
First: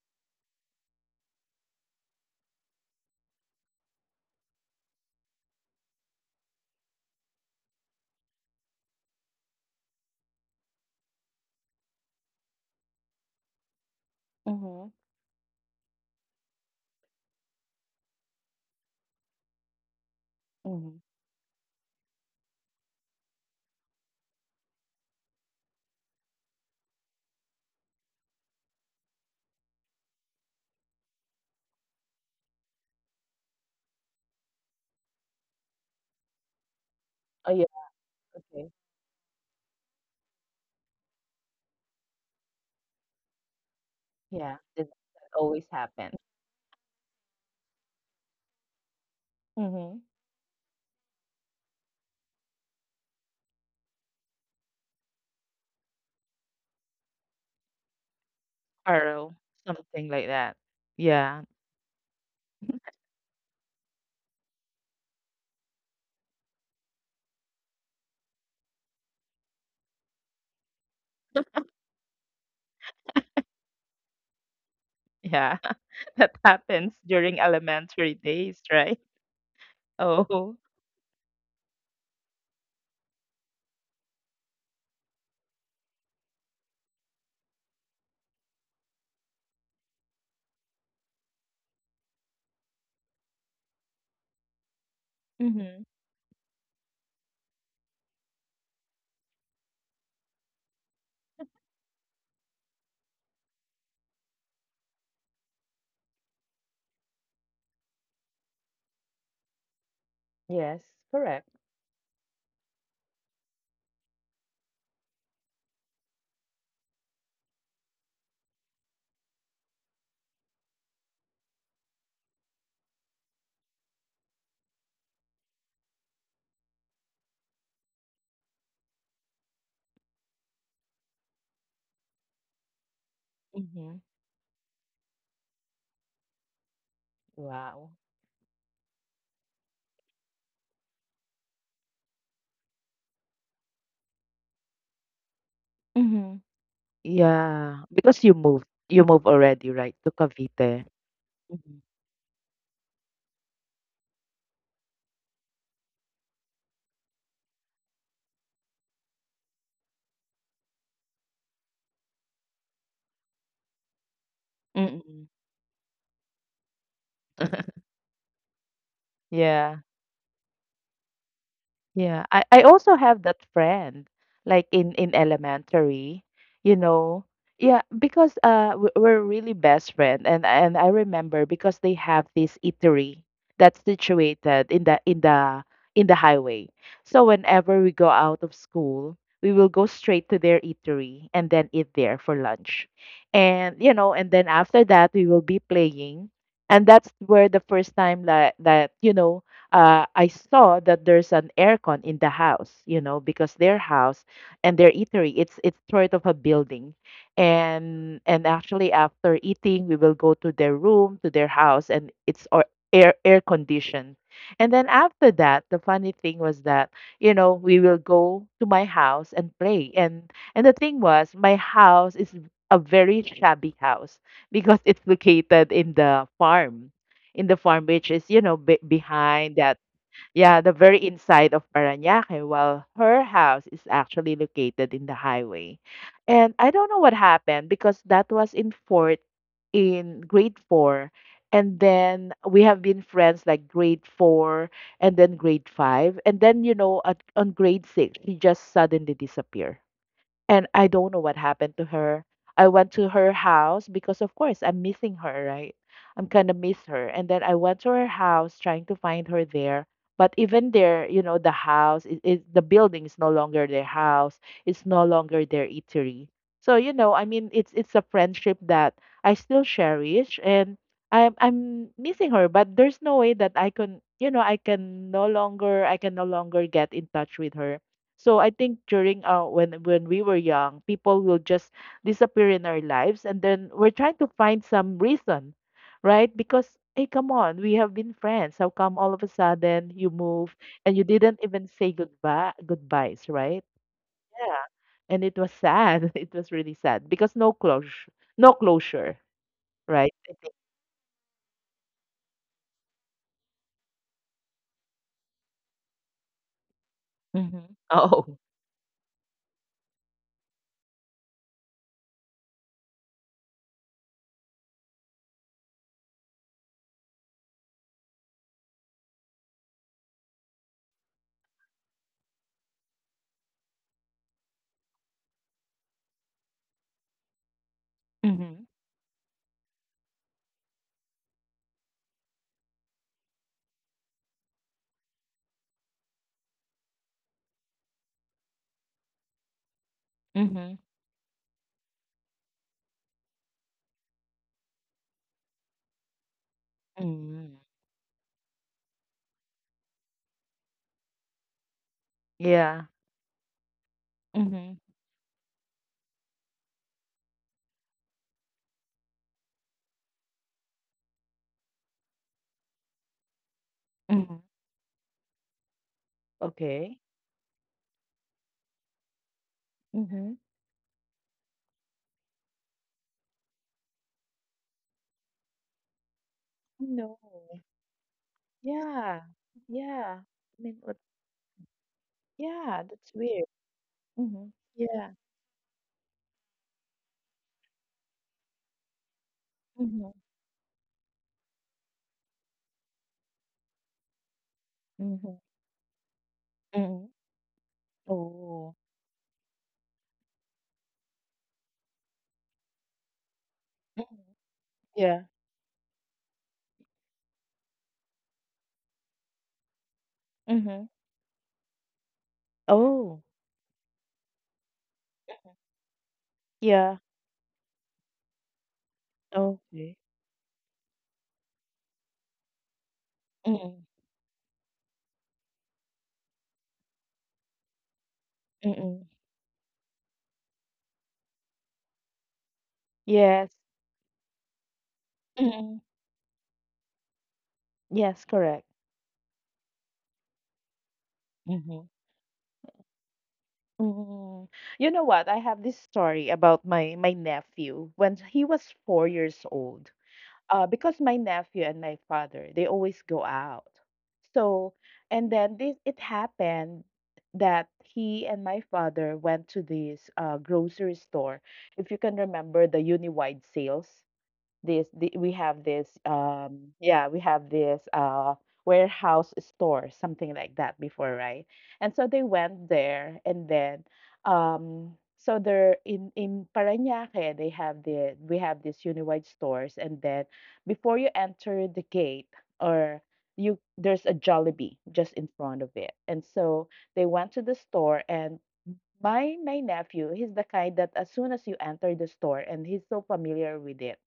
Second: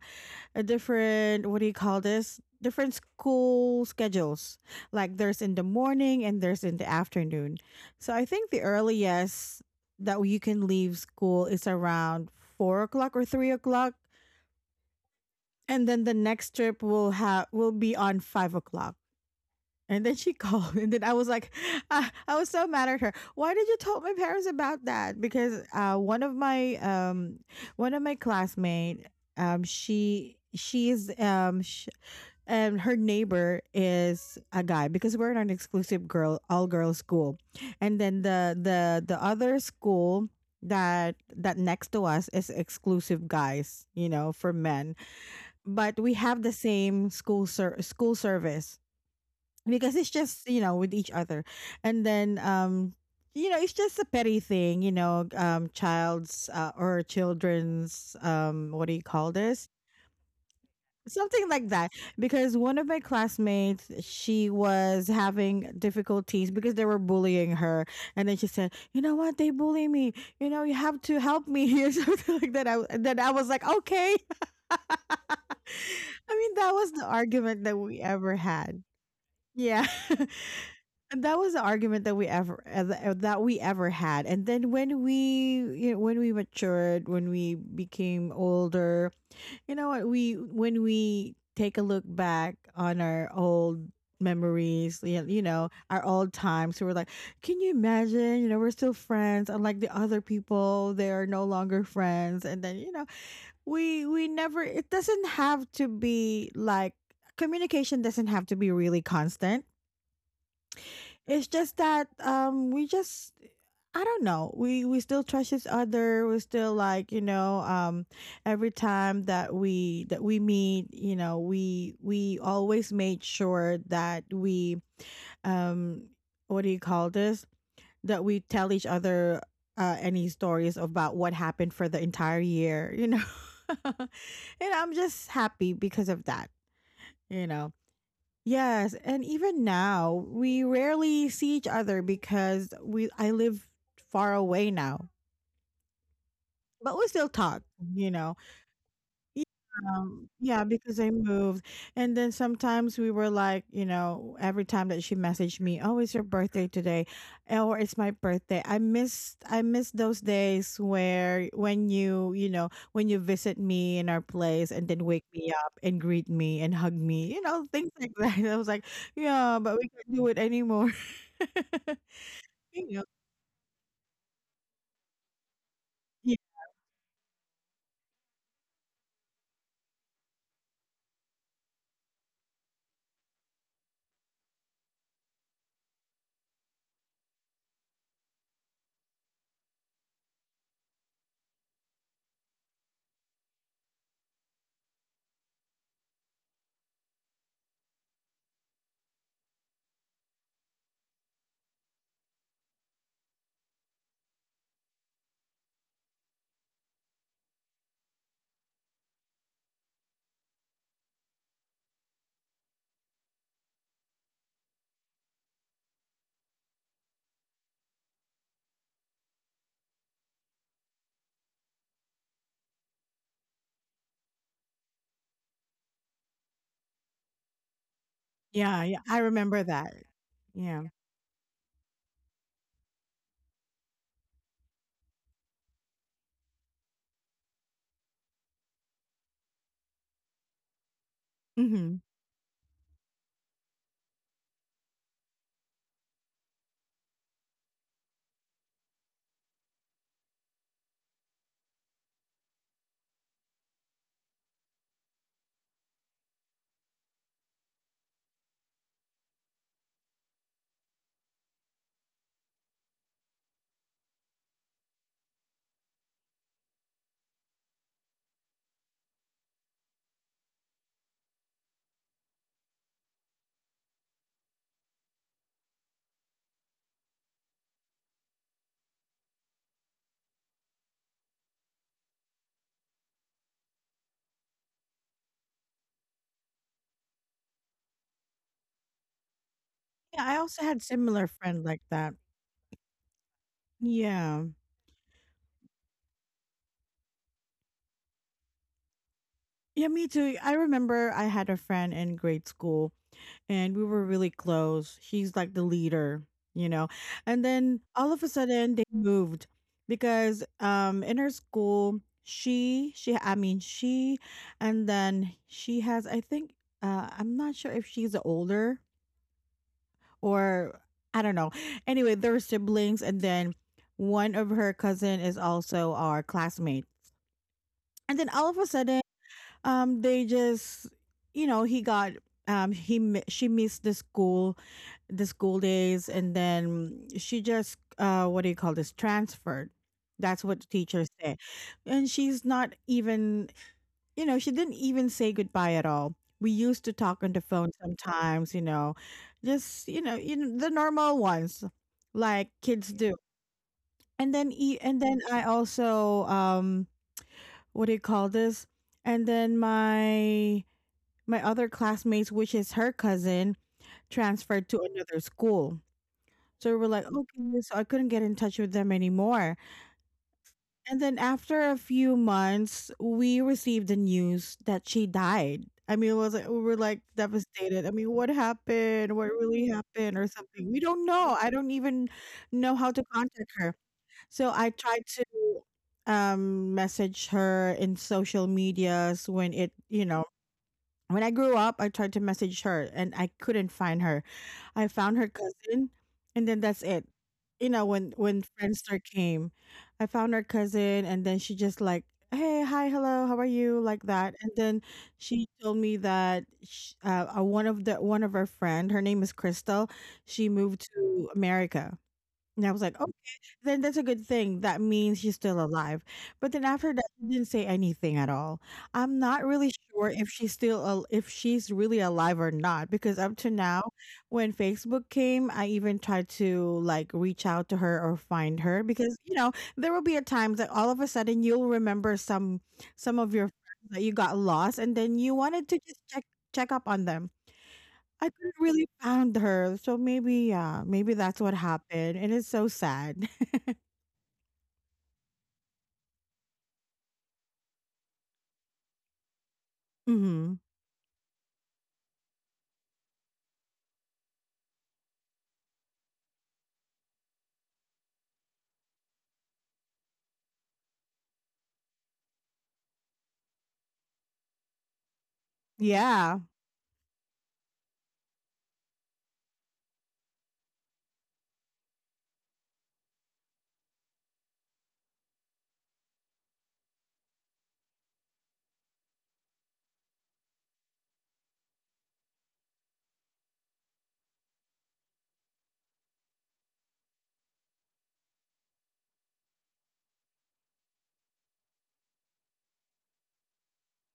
a different, what do you call this? Different school schedules. Like, there's in the morning, and there's in the afternoon. So I think the earliest that you can leave school is around 4 o'clock or 3 o'clock.
Mhm.
And then the next trip will have will be on 5 o'clock. And then she *laughs* called, and then
Mhm.
I was like, *laughs* I was so mad at her. Why did you tell my parents about that? Because, one of my, classmate, she she's sh and her neighbor is a guy, because we're in an exclusive girl all girls school,
Oh, yeah,
and then the
okay.
the the other school that next to us is exclusive guys, you know, for
Yeah,
men.
that that always
But we
happen.
have the same school service, because it's
Mhm.
just, you know, with each other. And then, you know, it's just a petty thing, you know, child's, or children's, what do you call
Quarrel,
this,
something like that.
something
Yeah,
like that. Because one of my classmates, she was having difficulties because they were bullying her, and then she said, you know what, they bully me, you know, you have to help me, *laughs* or something like that. And then I was like, okay. *laughs* I
yeah, *laughs* that
mean, that was the
happens during
argument that we
elementary
ever
days,
had.
right?
Yeah. *laughs*
Oh.
And that was the argument that we ever th- that we ever had and then when we, you know, when we matured, when we became older, you know, what we when we take a look back on our old memories, you know,
Mhm.
our old times, we were like, can you imagine, you know, we're still friends, unlike the other people, they are no longer friends. And then, you know, we never it doesn't have to be like communication doesn't have to be really constant.
Yes,
It's
correct.
just that, we just, I don't know. We still trust each other. We're still like, you know, every time that we meet, you know, we always made sure that we, um what do you call this? That we tell each other, any stories about what happened for the entire year, you know. *laughs*
Mhm.
And I'm just happy because of that, you know.
Wow.
Yes, and even now we rarely see each other because we I live far away now,
Mhm.
but we still talk,
Yeah,
you
because
know.
you moved
Yeah,
already, right, to
yeah,
Cavite.
because I moved.
Mhm.
And then sometimes we were like, you know, every time that she messaged me, "Oh, it's your birthday today," or "It's my birthday." I miss those days where, when you know, when you visit me in our place and then wake
Mm-mm.
me up and greet me and hug me, you know, things
*laughs*
like that. *laughs* I was like, "Yeah, but
Yeah.
we can't do it anymore." *laughs*
Yeah, I
You
also
know?
have that friend, like in elementary,
Yeah,
you know. Yeah, because we're really best friend, and I remember because they have this eatery that's situated in the in the in the highway. So whenever we go out of school, we will go straight to their eatery and then eat there for lunch. And you know, and then after that we will be playing. And that's where the first time that that you know I saw that there's an aircon in the house, you know, because their house and their eatery, it's sort of a building, and actually after eating, we will go to their room, to their house, and it's or air conditioned. And then after that, the funny thing was that you know we will go to my house and play, and the thing was my house is a very shabby house because it's located in the farm, which is you know
yeah,
be
yeah, I remember
behind that,
that.
yeah, the
Yeah.
very inside of Parañaque, while her house is actually located in the highway. And I don't know what happened because that was in fourth in grade four. And
Mhm.
then we have been friends like grade four and then grade five. And then, you know, on grade six, she just suddenly disappeared. And I don't know what happened to her. I went to her house because, of course, I'm missing her, right? I'm kind of miss her. And then I went to her house trying to find her there. But even there, you know, the building is no longer their house. It's no longer their eatery. So, you know, I mean, it's a friendship that I still cherish, and I'm missing her. But there's no way that I can, you know, I can no longer get in touch with her. So I think during when we were young, people will just disappear in our lives, and then we're trying to find some reason, right? Because hey, come on, we have been friends. How come all of a sudden you
Yeah, I
move
also had
and you
similar
didn't
friend
even
like
say
that.
goodbyes, right?
Yeah.
Yeah. And it was sad. *laughs* It was really sad because no closure, no closure,
Yeah, me
right?
too. I remember I had a friend in grade school, and we were really close. She's like the leader, you know. And
Mm-hmm.
then all of a
Oh,
sudden they moved, because in her school she I mean she and then she has, I think, I'm not sure if she's older, or, I don't know. Anyway, they're siblings, and then one of her cousin is also our classmate. And then all of a
mm-hmm.
sudden, they just, you know, he got he mi- she missed the school, days, and then she just, what do you call this, transferred. That's what the
Mm-hmm.
teachers say, and she's not even, you know, she didn't even say goodbye at all. We used to talk on the
Mm-hmm.
phone sometimes, you know, just, you know, the normal ones, like kids
Yeah.
do. And then,
Mm-hmm.
I also, what do you call this? And then my, other classmates, which is her cousin,
Mm-hmm.
transferred to another school. So we were
Okay.
like, okay, so I couldn't get in touch with them anymore.
Mm-hmm.
And then after a few months, we received the news that she died. I mean, it was like, we were like,
No.
devastated. I mean, what happened?
Yeah,
What really happened,
yeah.
or
I
something? We
mean, what,
don't know. I don't even know
yeah,
how to
that's weird.
contact her. So
Mhm.
I tried
Yeah.
to, message her in social medias when it, you
Mhm.
know, when I grew up, I tried to message her and I couldn't find her. I found her
Mhm.
cousin, and then that's it.
Mhm.
You know, when
Oh.
Friendster came, I found her cousin, and then she just like, "Hey, hi, hello. How are you?" like
Mhm.
that. And then
Yeah.
she told me that sh one of the one of her friend, her name is Crystal, she moved
Mhm.
to America. And I was like, okay,
Oh.
then that's a good thing. That means she's
Mhm.
still alive. But then after
Yeah.
that, she didn't say anything at all. I'm not really
Okay.
sure if she's still if she's really alive or not, because up to now,
Mm.
when Facebook came, I even tried to like reach out to her or find her,
Mm.
because you know, there will be a time that all of a sudden you'll remember some, of your
Yes.
friends that you got lost, and then you wanted to
Mm.
just check up on them.
Yes,
I couldn't
correct.
really found her, so maybe, yeah, maybe that's what
Mhm.
happened, and it's so sad. *laughs*
Mm. You know what? I have this story about my my nephew when he was 4 years old.
Mhm.
Because my nephew and my father, they always go out. So, and then this it happened that he and my father went to this grocery store. If you can remember the Uniwide sales, we have this
Yeah.
yeah, we have this warehouse store, something like that before, right? And so they went there, and then um so they're in Parañaque. They have the, we have these Uniwide stores. And then before you enter the gate, or you, there's a Jollibee just in front of it. And so they went to the store. And my nephew, he's the kind that as soon as you enter the store and he's so familiar with it,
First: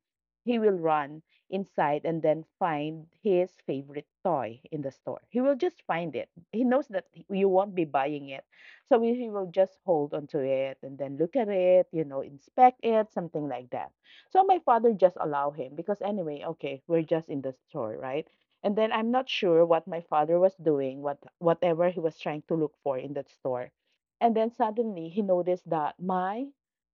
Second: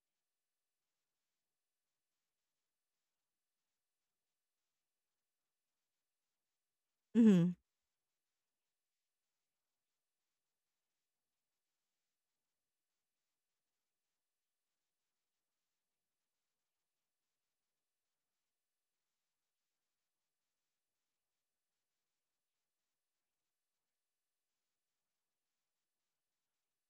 he will run inside and then find his favorite toy in the store. He will just find it. He knows that he- you
Mhm.
won't be buying it. So he will just hold onto it and then look at it, you know, inspect it, something like that. So my father just allow him because anyway, okay, we're just in the store, right? And then I'm not sure what my father was doing, whatever he was trying to look for in that store. And then suddenly he noticed that my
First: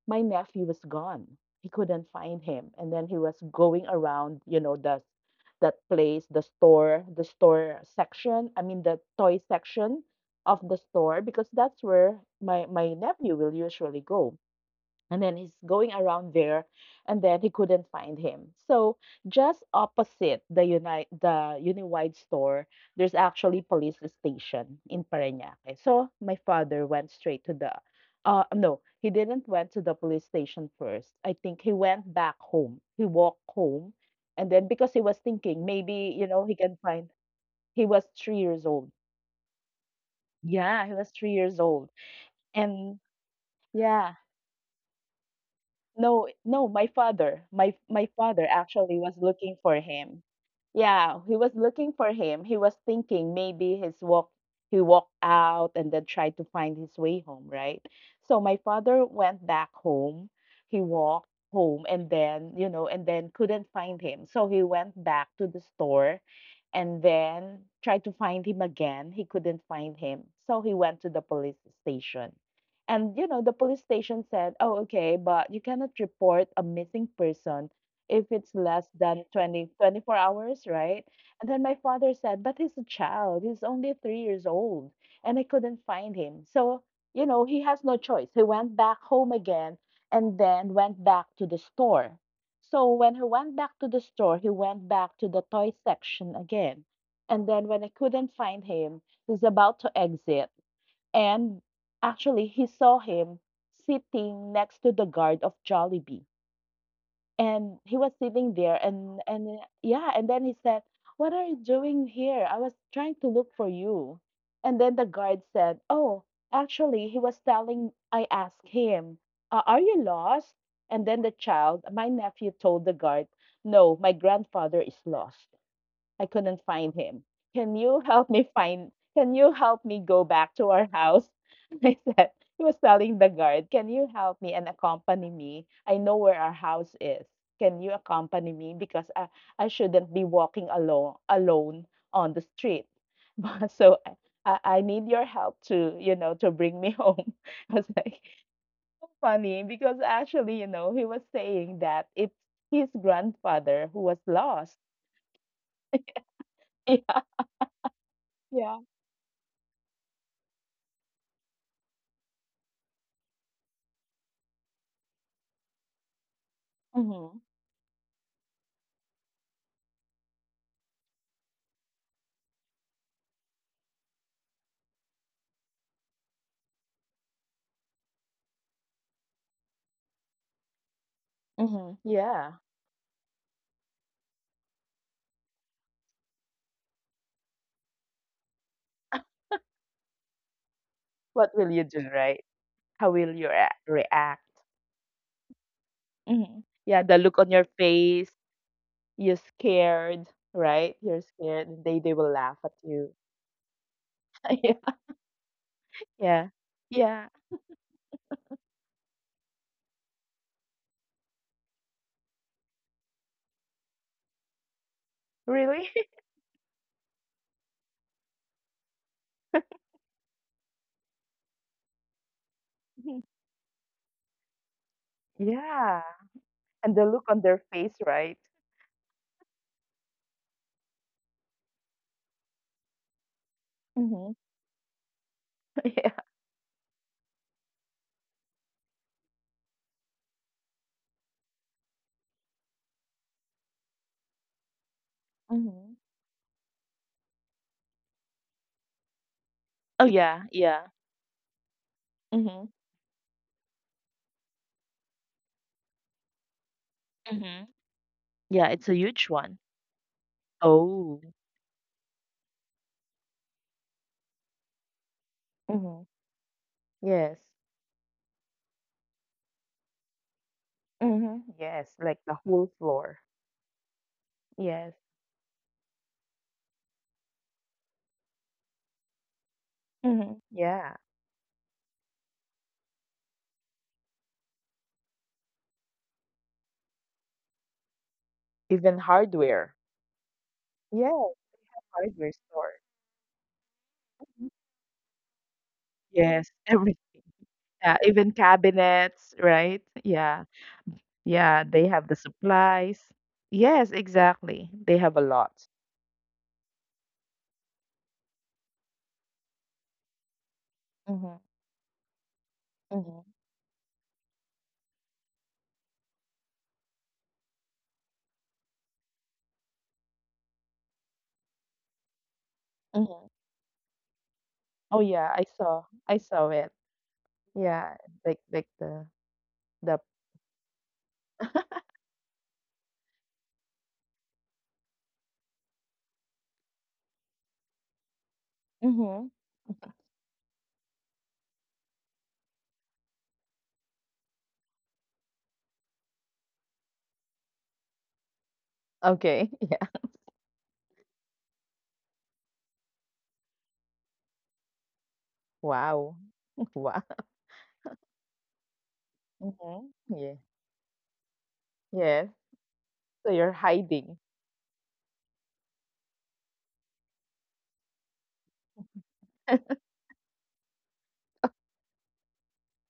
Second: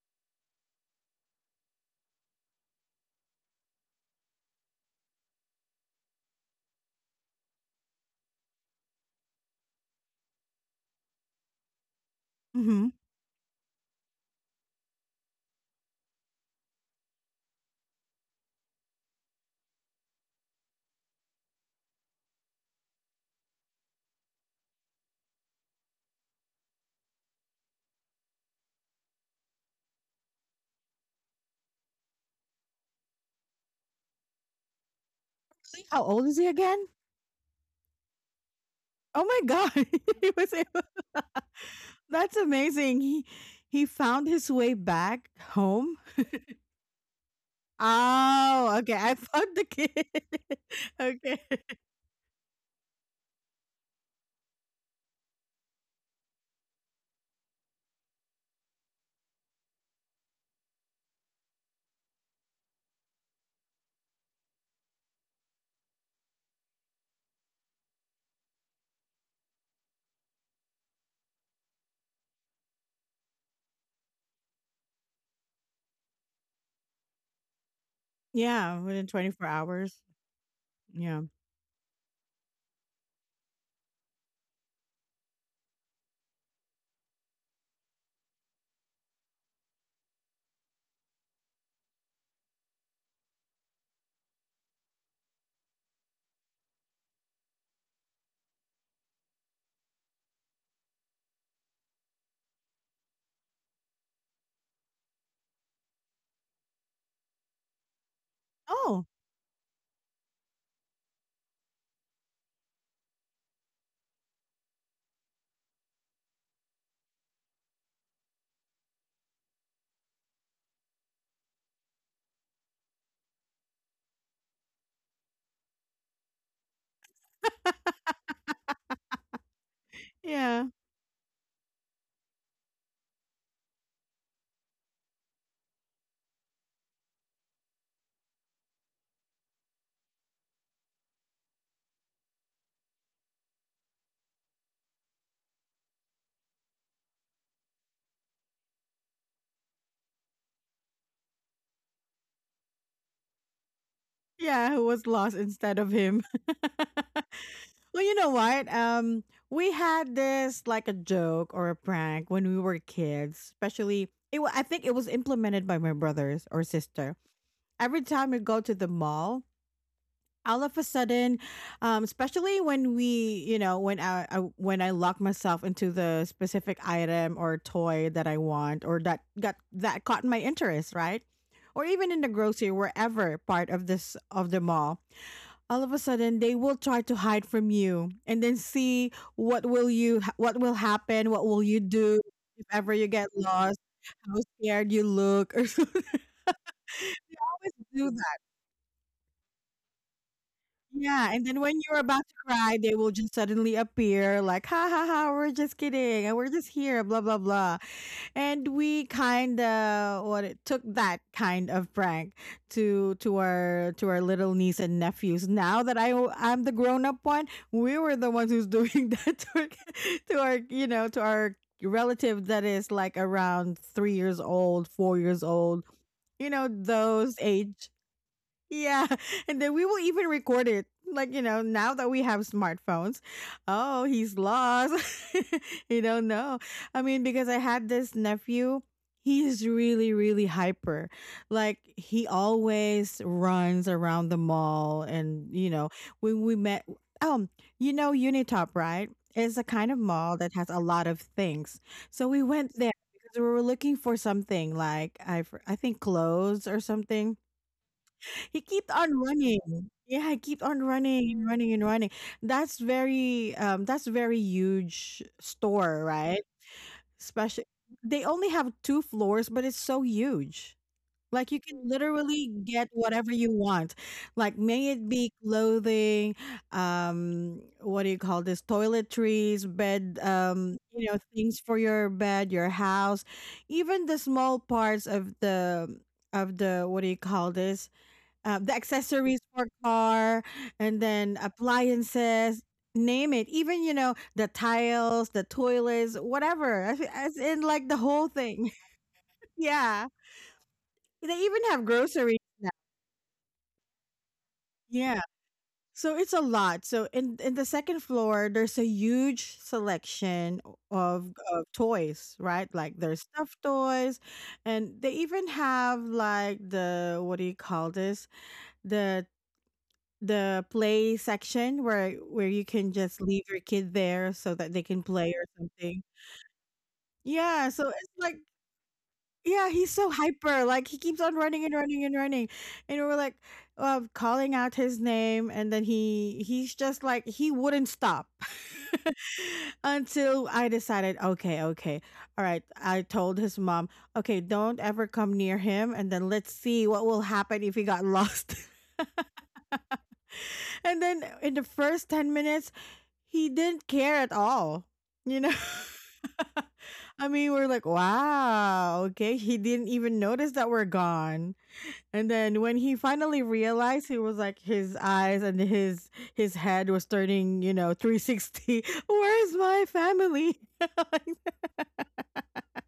my nephew was gone. He couldn't find him. And then he was going around, you know, the that place, the store section, I mean the toy section of the store, because that's where my
Mhm.
my nephew will usually go. And then he's going around there, and then he couldn't find him. So just opposite the Unite the Uniwide store, there's actually police station in Parañaque. So my father went straight to the no, he didn't went to the police station first. I think he went back home. He walked home, and then because he was thinking
How
maybe, you
old is
know,
he
he can
again?
find he was 3 years old.
Oh my god. *laughs* He was
Yeah,
able.
he was 3 years old.
*laughs* That's
And
amazing. He
yeah,
found his way back home.
No, no, my father. My father
Oh, okay.
actually was
I *laughs*
looking
found the
for
kid. *laughs*
him. Yeah, he
Okay.
was looking for him. He was thinking maybe his walk he walked out and then tried to find his way home, right? So my father went back home. He walked home and then, you know, and then couldn't find him. So he went back to the store and then tried to find him again. He couldn't find him. So he went to the police station. And you know, the police station said, "Oh, okay, but you cannot report a missing person if it's
Yeah,
less
within
than
24
twenty
hours.
four hours, right?"
Yeah.
And then my father said, "But he's a child. He's only 3 years old, and I couldn't find him." So you know, he has no choice. He went back home again, and then went back to the store. So when he went back to the store, he went back to the toy section again. And then when I couldn't find him, he's about to exit. And actually, he saw him sitting next to the guard of Jollibee. And he was sitting there,
Oh,
and yeah, and then he said, "What are you doing here? I was trying to look for you." And then the guard said, "Oh, actually, he was telling I asked him, are you lost?" And then the child, my nephew told the guard, "No, my grandfather is lost. I couldn't find him. Can you help me find? Can you help me go back
yeah.
to our house?" *laughs* I said, he was telling the guard, can you help me and accompany me? I know where our house is. Can you accompany me? Because I shouldn't be walking alone on the street. *laughs* But so I need your help to, you know, to bring me home. *laughs* I was like, funny because actually, you know, he was saying that it's his grandfather who was
Yeah,
lost.
who was lost instead of him. *laughs*
*laughs* Yeah.
Well, you know what?
Yeah.
We had this like a joke or a prank when we were kids, especially I think it was implemented by my brothers or sister.
Hmm.
Every time we go to the mall, all of a sudden, especially when we, you know, when I when I lock myself into the specific item or toy that I want or that caught my interest, right? Or
Mhm,
even in the
yeah.
grocery, wherever part of this of the mall, all of a sudden they will try to hide from you and then see what will happen, what
What
will
will you
you
do,
do
right?
if ever
How
you get
will you
lost, how
react?
scared you look or *laughs* something.
Mhm. Yeah, the look on your
Always do.
face, you're scared, right? You're
Yeah, and then
scared, and
when
they
you're
they
about
will
to
laugh at
cry, they
you.
will just suddenly appear
*laughs*
like, ha
Yeah.
ha ha, we're just kidding. And
Yeah.
We're just here, blah,
Yeah.
blah, blah. And we kind of what it took that kind of prank to our little niece and nephews. Now
Really?
that I'm the grown up one, we were the ones who's doing *laughs* that to our, to our, you know to our relative that is like
*laughs*
around 3 years old, 4 years old,
Yeah,
you know
and the look
those
on their
age.
face, right?
Yeah, *laughs* and then we will even record it. Like, you know, now that we have smartphones, oh,
Mhm.
he's lost.
*laughs*
*laughs* You
Yeah.
don't know. I mean, because I had this nephew, he's really, really hyper. Like, he always runs around the mall. And, you know,
Mhm.
when we met, um, you know, Unitop, right? It's a kind of
Oh,
mall
yeah,
that has a
yeah.
lot of things. So we
Mhm,
went there because we were looking for something like, I think clothes or something.
mhm.
He
Yeah, it's
kept
a
on
huge one.
running. Yeah, he kept on
Oh.
running and running and running. That's very huge store,
Mhm.
right?
Yes.
Especially they only have two floors, but it's so huge.
Mhm,
Like you can
yes, like the
literally
whole
get
floor.
whatever you want. Like may
Yes.
it be clothing, what do you call this? Toiletries, bed,
Mhm. Yeah.
you know, things for your bed, your house, even the small parts of the what do you call this? The
Even
accessories for
hardware.
car, and
Yeah,
then
hardware
appliances,
store.
name it, even you know, the tiles, the toilets,
Yes,
whatever,
everything.
as in like
Yeah,
the whole
even
thing.
cabinets,
*laughs*
right?
Yeah,
Yeah.
they
Yeah,
even
they
have
have the
groceries now.
supplies. Yes, exactly. They have a
Yeah,
lot.
so it's a lot. So in the second floor, there's a huge selection of,
Mm-hmm.
of toys, right? Like
Mm-hmm.
there's stuffed toys, and they even have like the what do you call this, the the play section where you can just
Mm-hmm.
leave your kid there so that they
Oh
can
yeah,
play
I
or
saw.
something.
I saw it.
Yeah, so
Yeah,
it's like,
like the
yeah, he's
the.
so hyper. Like he keeps on running and running and running, and we're like, calling out his name, and then he's just like he wouldn't stop. *laughs*
Mm-hmm.
Until I decided, okay, okay, all right. I told his mom, okay, don't ever come near him, and then let's see what will happen if he got lost. *laughs*
Okay. *laughs* Yeah.
And then in the first 10 minutes he didn't care at all. You know,
Wow.
*laughs*
*laughs* Wow.
I mean, we're like, wow, okay. He
Mm-hmm.
didn't even
Yeah.
notice that we're gone.
Yes.
And then when he
So
finally
you're
realized,
hiding.
he was like, his eyes and his head was turning, you know, 360. *laughs* Where's
*laughs*
my family?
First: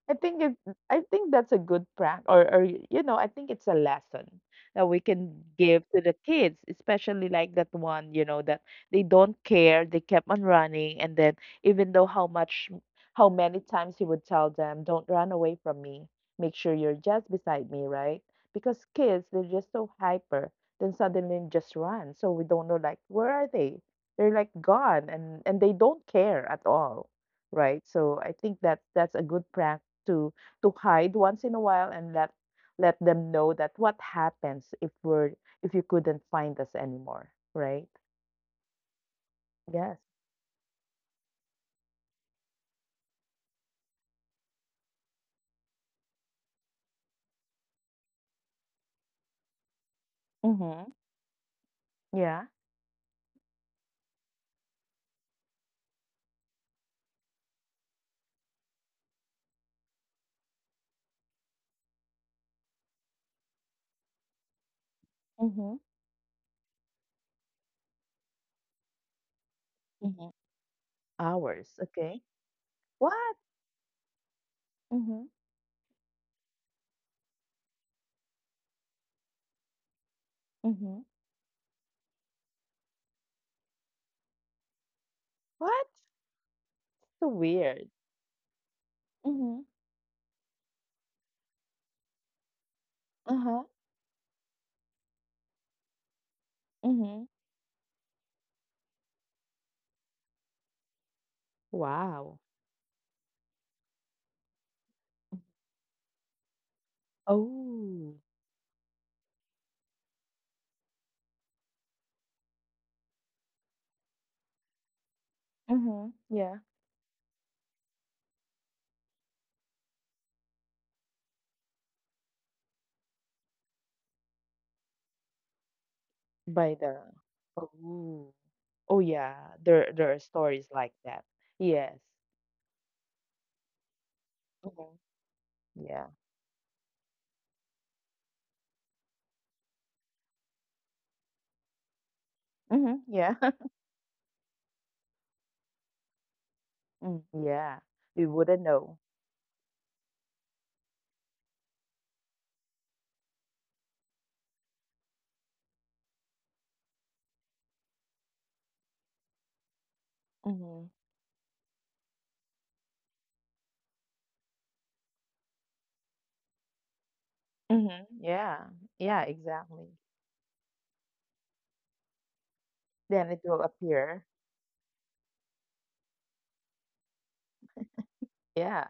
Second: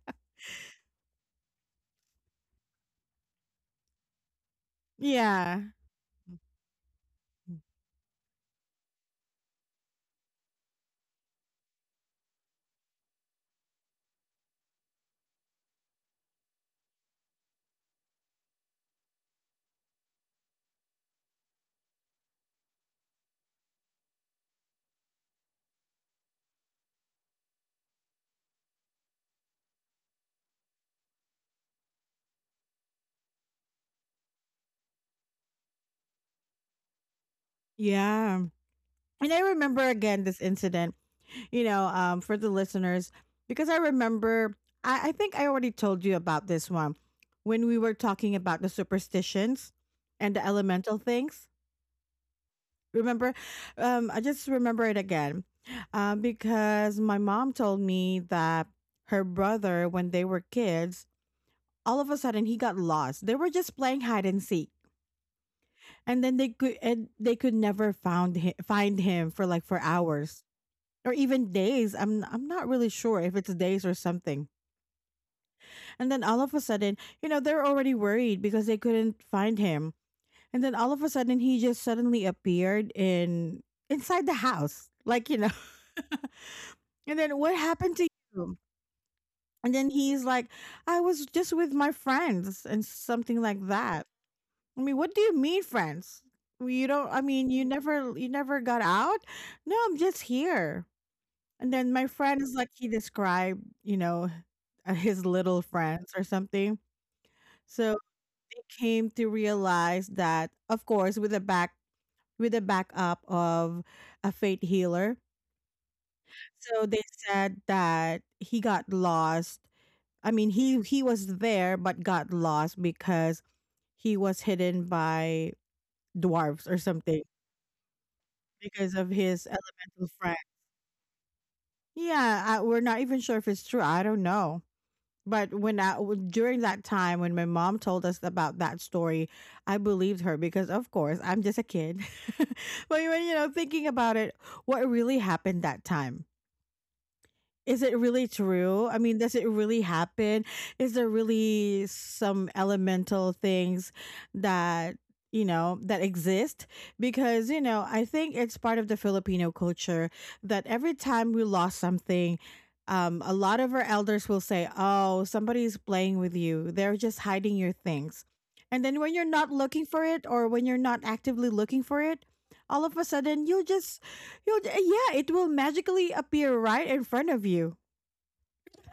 I think that's a good prank, or, you know, I think it's a lesson that we can
Yeah,
give to the kids, especially like that one, you know, that they don't care, they kept on running. And then, even though how much, how many times he would tell them, don't run away from me, make sure you're just beside me, right? Because kids, they're just so hyper, then suddenly just run, so we don't know, like, where are they? They're like gone, and they don't care at all, right? So I think that that's a good prank to to hide once in a while, and let let them know that, what happens if we're if you couldn't find us anymore, right?
yeah. And I remember
Yes.
again this incident, you know, for the listeners, because I remember, I think I already told you about this one when we were talking about the superstitions and the
Mm-hmm.
elemental things.
Yeah.
Remember? I just remember it again, because my mom told me that her brother, when they were kids, all of a sudden he got lost. They were just playing hide and seek.
Mm-hmm.
And then they could never find him for like for
Mm-hmm.
hours or even
Hours.
days. I'm
Okay.
I'm not really sure if
What?
it's days or something.
Mm-hmm.
And then all of a sudden, you know, they're already worried because they couldn't find him. And then all of
Mm-hmm.
a sudden, he just suddenly appeared in inside the house, like you know.
What?
*laughs* And
So
then, what
weird.
happened to you?
Mm-hmm.
And then he's like, I was just with my friends and something like
Uh-huh.
that. I mean, what do you mean, friends? You don't. I
Mm-hmm.
mean, you never got out. No, I'm just here. And then my friend
Wow.
is like he described, you know, his little friends or something. So
Oh.
they came to realize that, of course, with the back, with the backup of a fate healer.
Mm-hmm. Yeah.
So they said that he got lost. I mean, he was there but got lost because he was hidden by dwarves or
By the
something
oh.
because
Oh
of his
yeah. There
elemental
there are
friend.
stories like that. Yes.
Yeah, I, we're not even sure if it's true. I don't know.
Mm-hmm.
But when
Yeah.
during that time when my mom told us about that story, I believed her because of course I'm just a kid. *laughs* But
Mm-hmm.
when you
Yeah.
know,
*laughs*
thinking about it, what really happened that time?
Mm, yeah,
Is it really
you wouldn't
true? I
know.
mean, does it really happen? Is there really some elemental things that, you know, that exist? Because, you know, I think it's part of the Filipino culture that
Mm-hmm.
every time we lost something, a lot of our elders will say, oh, somebody's playing with you. They're just hiding your
Mm-hmm.
things.
Yeah.
And then when
Yeah,
you're not looking
exactly.
for it, or when you're not actively looking for it, all of a
Then it
sudden
will
you'll just
appear.
Yeah, it will magically appear right in front of you.
Yeah.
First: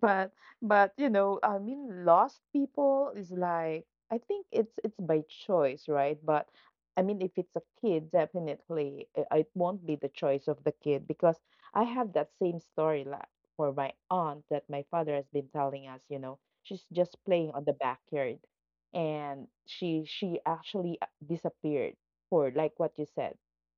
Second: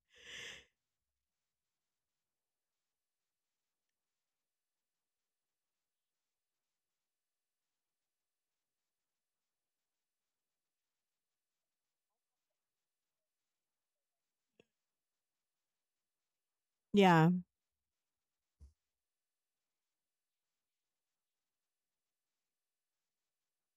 But but you know, I mean, lost people is like, I think it's by choice, right? But I mean, if it's a kid, definitely it won't be the choice of the kid, because I have that same story la for my aunt that my father has been telling us, you know, she's just
Yeah.
playing on the backyard. And she actually disappeared for like what you said,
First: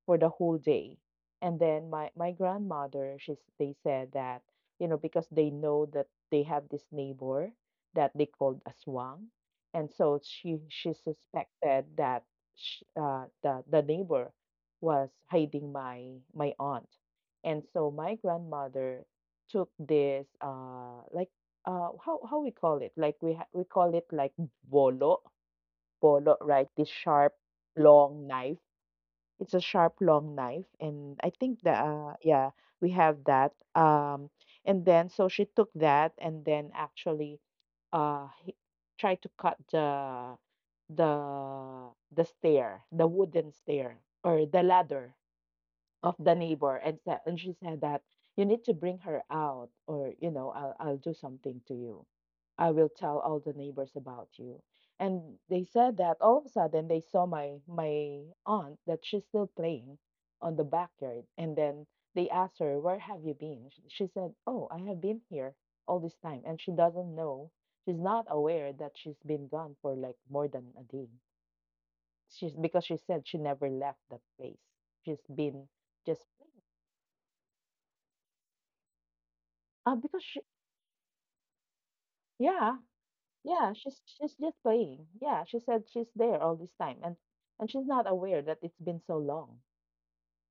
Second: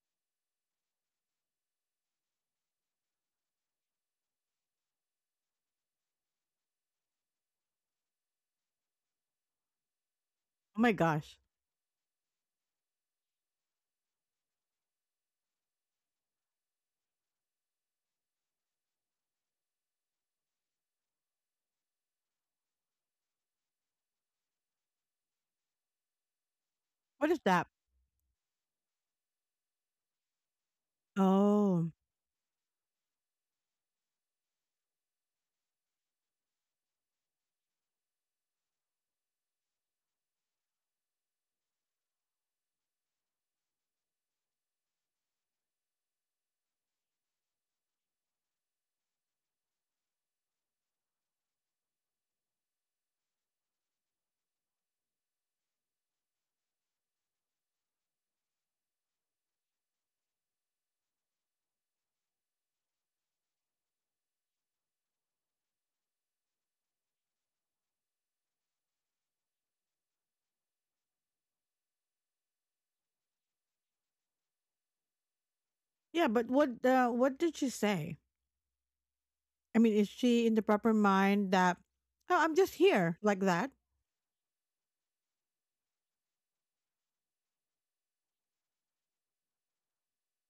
for the whole day. And then my grandmother, she's they said that, you know, because they know that they have this neighbor that they called Aswang. And so
Oh
she
my gosh.
suspected that sh the neighbor was hiding my aunt. And so my grandmother took this like, how we call it? Like we call it like bolo, bolo, right? This
What
sharp
is that?
long knife, it's a sharp long knife. And I think that
Oh.
yeah, we have that and then so she took that. And then actually he tried to cut the the stair, the wooden stair, or the ladder of the neighbor. And she said that, you need to bring her out, or, you know, I'll do something to you. I will tell all the neighbors about you. And they said that all of a sudden they saw my aunt that she's still playing on the backyard. And then they asked her, where have you been? She said, "Oh, I have been here all this time." And she doesn't know. She's not aware that she's been gone for like more than a day. She's, because she said she never left that place. She's been just
Yeah, but what did she say? I
Uh,
mean, is
because she,
she in the proper mind that, oh, I'm just
yeah,
here, like
yeah,
that?
she's just playing. Yeah, she said she's there all this time, and she's not aware that it's been so long.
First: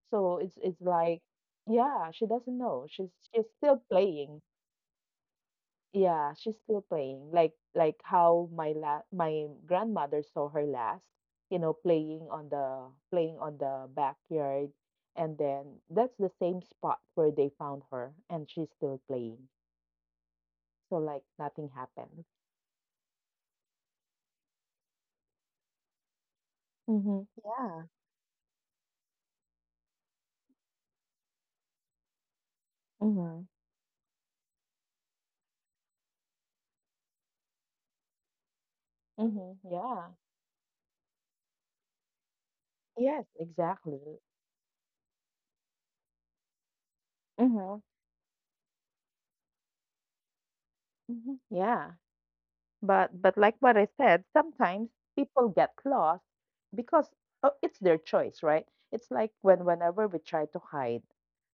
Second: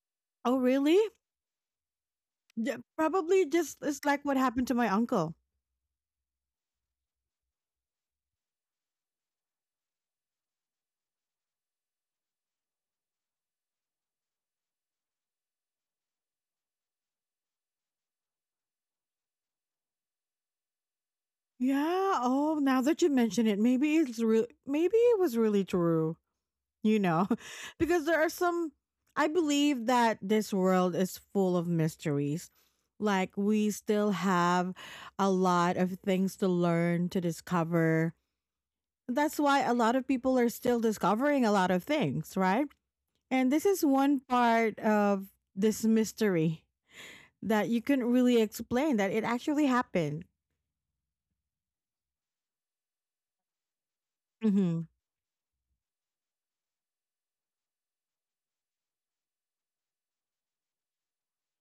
So
Oh,
it's
really?
like, yeah, she doesn't
Yeah,
know. She's
probably
she's
just
still
it's like what
playing.
happened to my uncle.
Yeah, she's still playing. Like how my grandmother saw her last, you know, playing on the backyard. And then that's the same spot where they found her, and she's still playing. So like nothing
Yeah.
happened.
Oh, now that you mention it, maybe it's real, maybe it was really true. You
Mm-hmm.
know, *laughs*
Yeah.
because there are some. I believe that this world is full of mysteries. Like,
Mm-hmm.
we still have a lot of things to learn, to discover. That's why
Mhm,
a lot of
yeah.
people are still discovering a lot of things, right?
Yes,
And this is one
exactly.
part of this mystery that you
Mhm,
couldn't really explain that it actually happened.
mhm, yeah. But like what I said,
Hmm.
sometimes people get lost because it's their choice, right? It's like when whenever we try to hide,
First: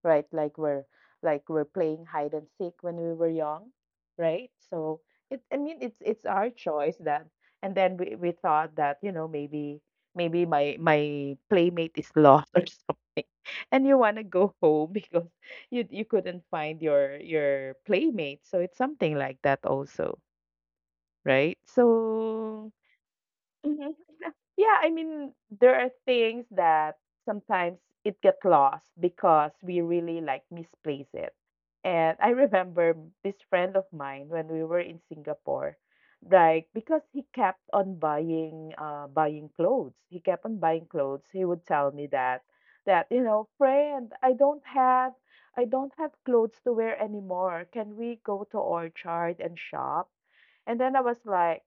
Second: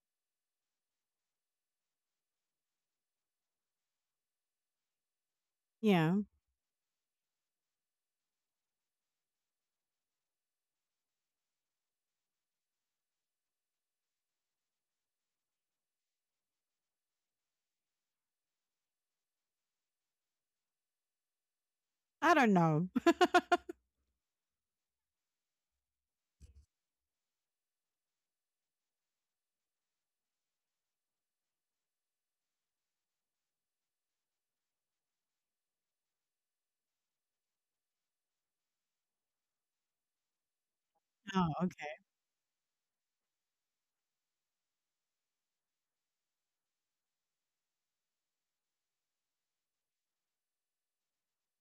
right? Like we're playing hide and seek when we were young, right? So it, I mean, it's
Yeah.
it's our choice that, and then we thought that, you know, maybe maybe my playmate is lost or *laughs* something. And you want to go home *laughs* because you couldn't find your playmate. So it's something like that also, right?
I don't
So
know. *laughs*
Mhm. Yeah, I mean, there are things that sometimes it get lost because we really like misplace it. And I remember this friend of mine when we were in Singapore, like because he kept on buying buying clothes. He kept on buying clothes. He would
Oh,
tell me that, you know, friend, I don't have, I don't have clothes to wear anymore. Can we go to Orchard and shop? And then I was like,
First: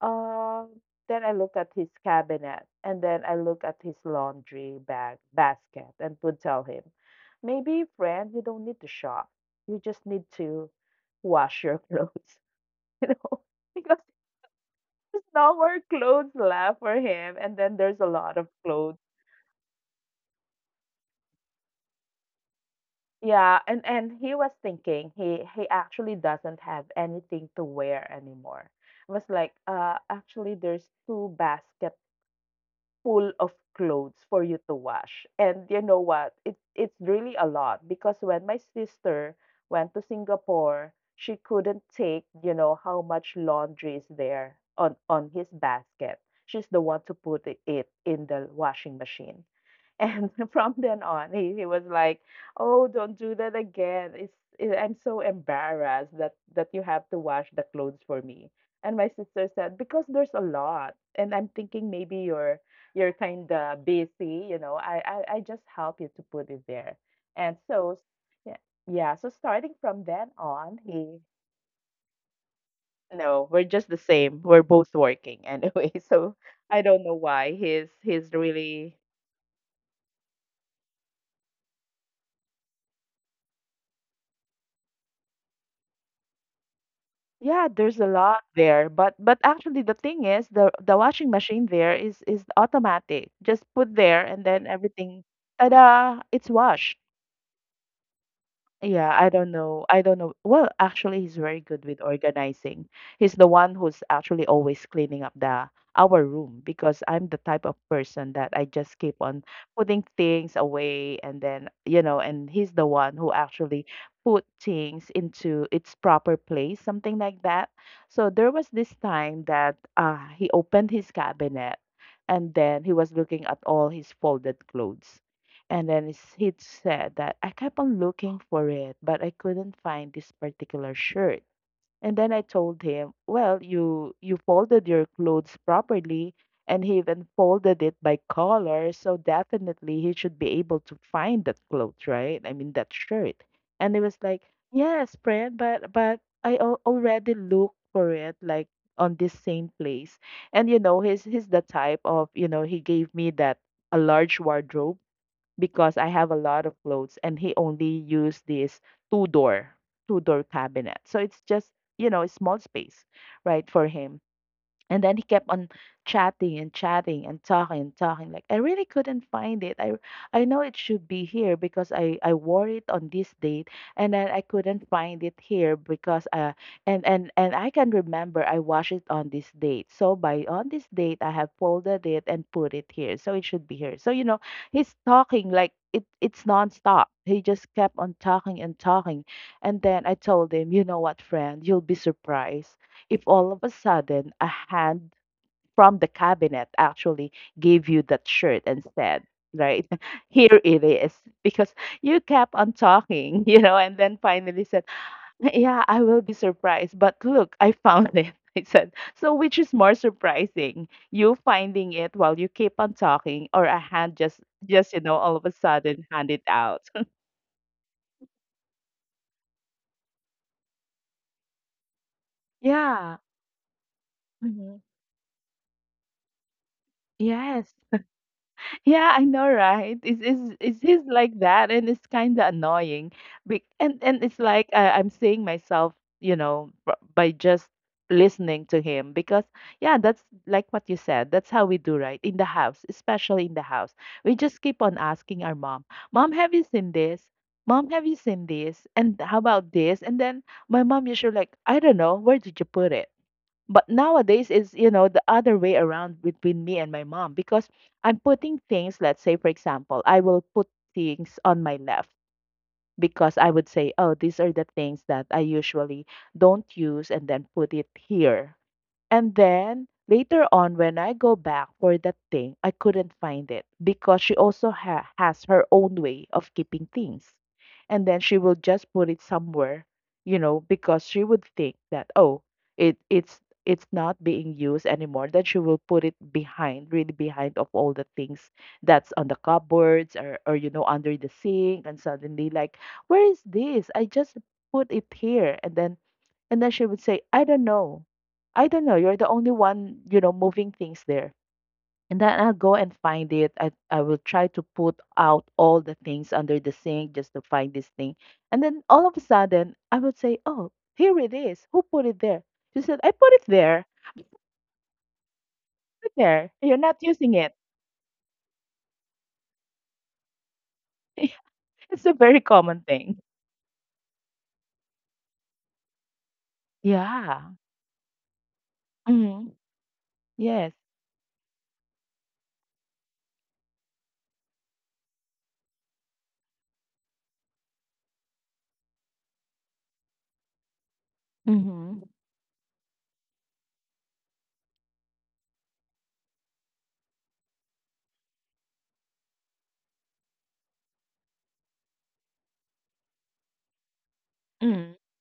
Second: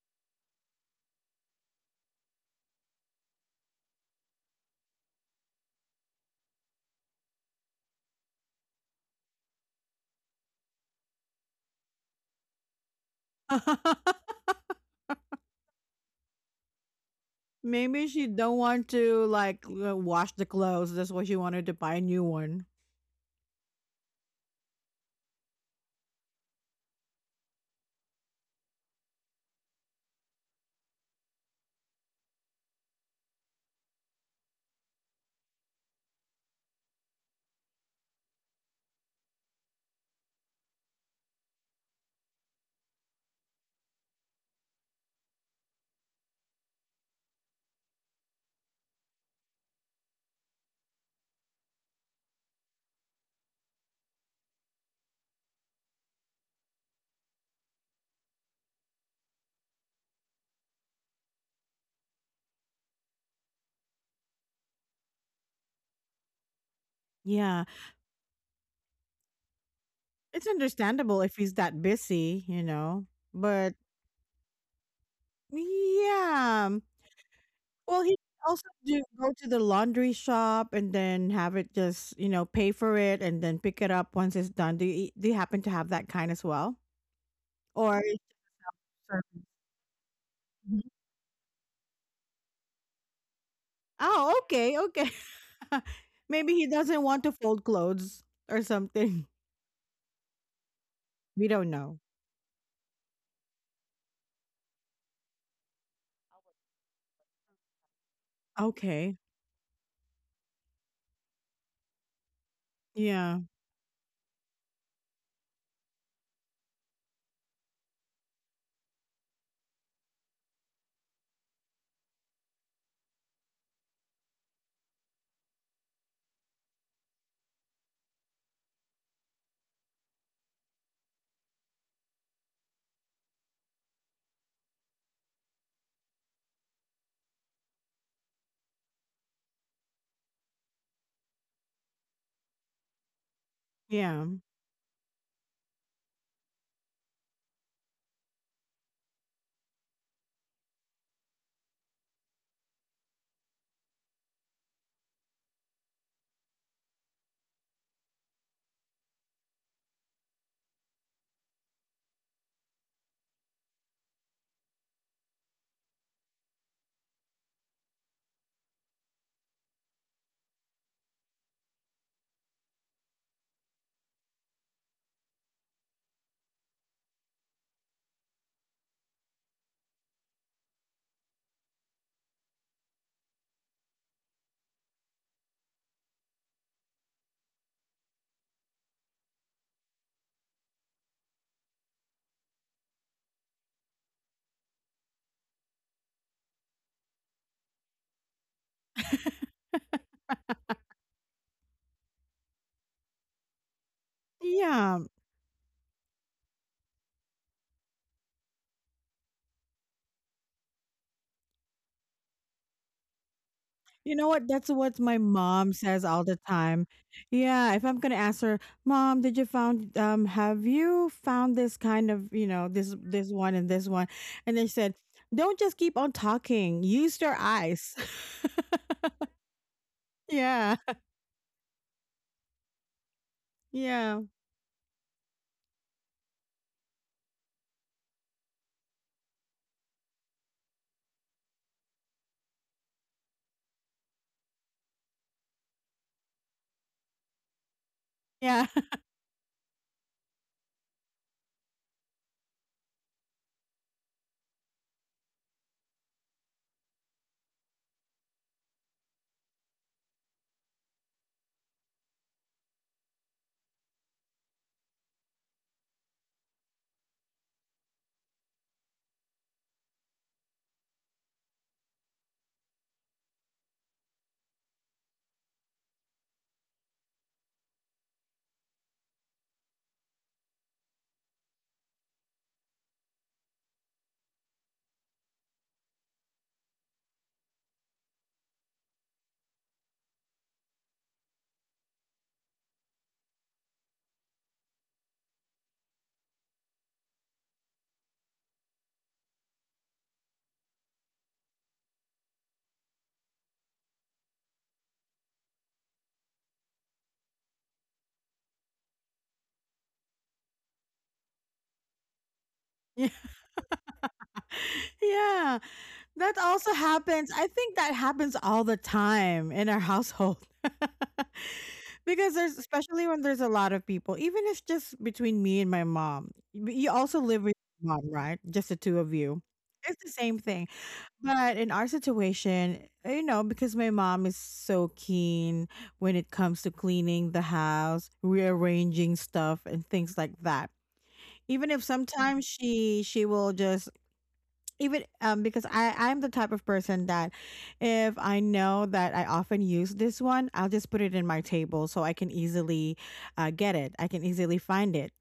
um, then I look at his cabinet, and then I look at his laundry bag basket, and would tell him, maybe, friend, you don't need to shop. You just need to wash your clothes, *laughs* you know,
okay.
*laughs* because
*laughs*
there's no more clothes left for him. And then there's a
Maybe she
lot of
don't want
clothes.
to like wash the clothes. That's why she wanted to buy a new one.
Yeah, and he was thinking he actually doesn't have anything to wear anymore. I was like, actually, there's two basket full of clothes for you to wash. And you know what? It's really a lot because when my sister went to Singapore, she couldn't take, you know, how much laundry is there on his basket. She's the one to put it in the washing machine. And *laughs* from then on, he was like, "Oh, don't do that again. I'm so embarrassed that you have to wash the clothes for me." And my sister said, "Because there's a lot." And I'm thinking maybe you're kind of busy. I just help you to put it there. And
Yeah,
so yeah, yeah. So starting from then
it's
on, he
understandable if he's that busy, you know.
no, we're
But
just the same. We're both working anyway. *laughs* So
yeah,
I don't know why he's
well, he can
he's
also
really.
do go to the laundry shop and then have it, just you know, pay for it and then pick it up once it's done. Do you happen to have that kind as well?
Yeah, there's
Or
a lot there, but actually the thing is the
mhm.
the washing machine there is automatic. Just put there
Oh,
and then
okay, okay.
everything,
*laughs*
ta-da, it's
Maybe he
washed.
doesn't want to fold clothes or
Yeah,
something.
I
*laughs*
don't know. I don't know. Well, actually, he's
We
very
don't
good
know.
with organizing. He's the one who's actually always cleaning up the our room because I'm the type of person that I just keep
Okay.
on putting things away and he's the one who
Yeah.
actually put things into its proper place, something like that. So there was this time that he opened his cabinet and then he was looking at all his folded clothes. And then he said that I kept on looking for it, but I couldn't find this particular shirt. And then I told him, well, you folded your clothes properly, and he even folded it by color, so definitely he should be able to find that clothes, right? I mean that shirt. And he was
Yeah.
like, yes, friend, but already looked for it, like on this same place. And you know, he's the type of he gave me that a large wardrobe because I have a lot of clothes and he only used this two door two-door cabinet. So it's just, you know, a small space, right, for him. And then he kept on chatting and chatting and talking and talking. Like I really couldn't find it. I know it should be here because I wore it on this date, and then I couldn't find it here because and I can remember I washed it on this date. So by on this date I have folded it and put it here. So it should be here. So you know he's talking like it's nonstop. He just kept on talking and talking, and then I told him, you know what, friend, you'll be surprised if all of a sudden a hand from the cabinet actually gave you that shirt and said, right, *laughs* here it is, because you kept on talking, *laughs* you know, and then finally said,
Yeah.
yeah, I will be surprised, but look, I found it. *laughs* I said, so which is more surprising, you finding it while you keep on talking, or a hand
You know what? That's
just
what
you know,
my
all of a
mom
sudden
says all
hand
the
it out?
time. Yeah, if I'm gonna ask her, mom, did you found have you found this kind of, you
*laughs*
know, this
yeah.
this one? And they
Mhm.
said, don't just keep on talking. Use your
Yes.
eyes. *laughs*
Yeah, I know, right? It's is
Yeah.
it's his like that, and it's kind of annoying. And
Yeah.
it's like I'm seeing myself, you know, by just listening to him because yeah, that's like what you said. That's how we do, right? In the house, especially in the house, we just keep on asking our mom, "Mom, have you seen this? Mom, have you seen
Yeah.
this?
*laughs*
And how about this?" And then my mom usually like, "I don't know. Where did you put it?" But nowadays is, you know, the other way around between me and my mom because I'm putting things, let's say, for example, I will put things on my left because I would say, oh, these are the things that I usually don't use and then put it here and then later on, when I go back for that thing, I couldn't find it because she also has her own way of keeping things. And then she will just put it somewhere, you know, because she would think that, oh, it's it's not being used anymore. Then she will put it behind, really behind of all the things that's on the cupboards or you know, under the sink. And suddenly, like, where is this? I just put it here. And then she would say, I don't know. I don't know. You're the only one, you know, moving things there. And then I'll go and find it. I will try to put out all the things under the sink just to find this thing. And then all of a sudden, I would say, oh, here it is. Who put it there? She said,
Yeah.
I put it there.
Yeah.
Put it
That
there.
also
You're not
happens.
using
I
it.
think that happens all the time in our household.
*laughs*
*laughs*
It's a
Because
very
there's
common
especially
thing.
when there's a lot of people, even if just between me and my mom. But you also live
Yeah.
with your mom, right? Just the two of you.
Hmm.
It's the same thing.
Yes.
But in our situation, you know, because my mom is so keen when it comes to cleaning the house, rearranging stuff and things like that. Even if
Hmm.
sometimes she will just even because I'm the type of person that if I know that I often use this one, I'll just put it in my table so I can easily get it. I can easily
Mm.
find it,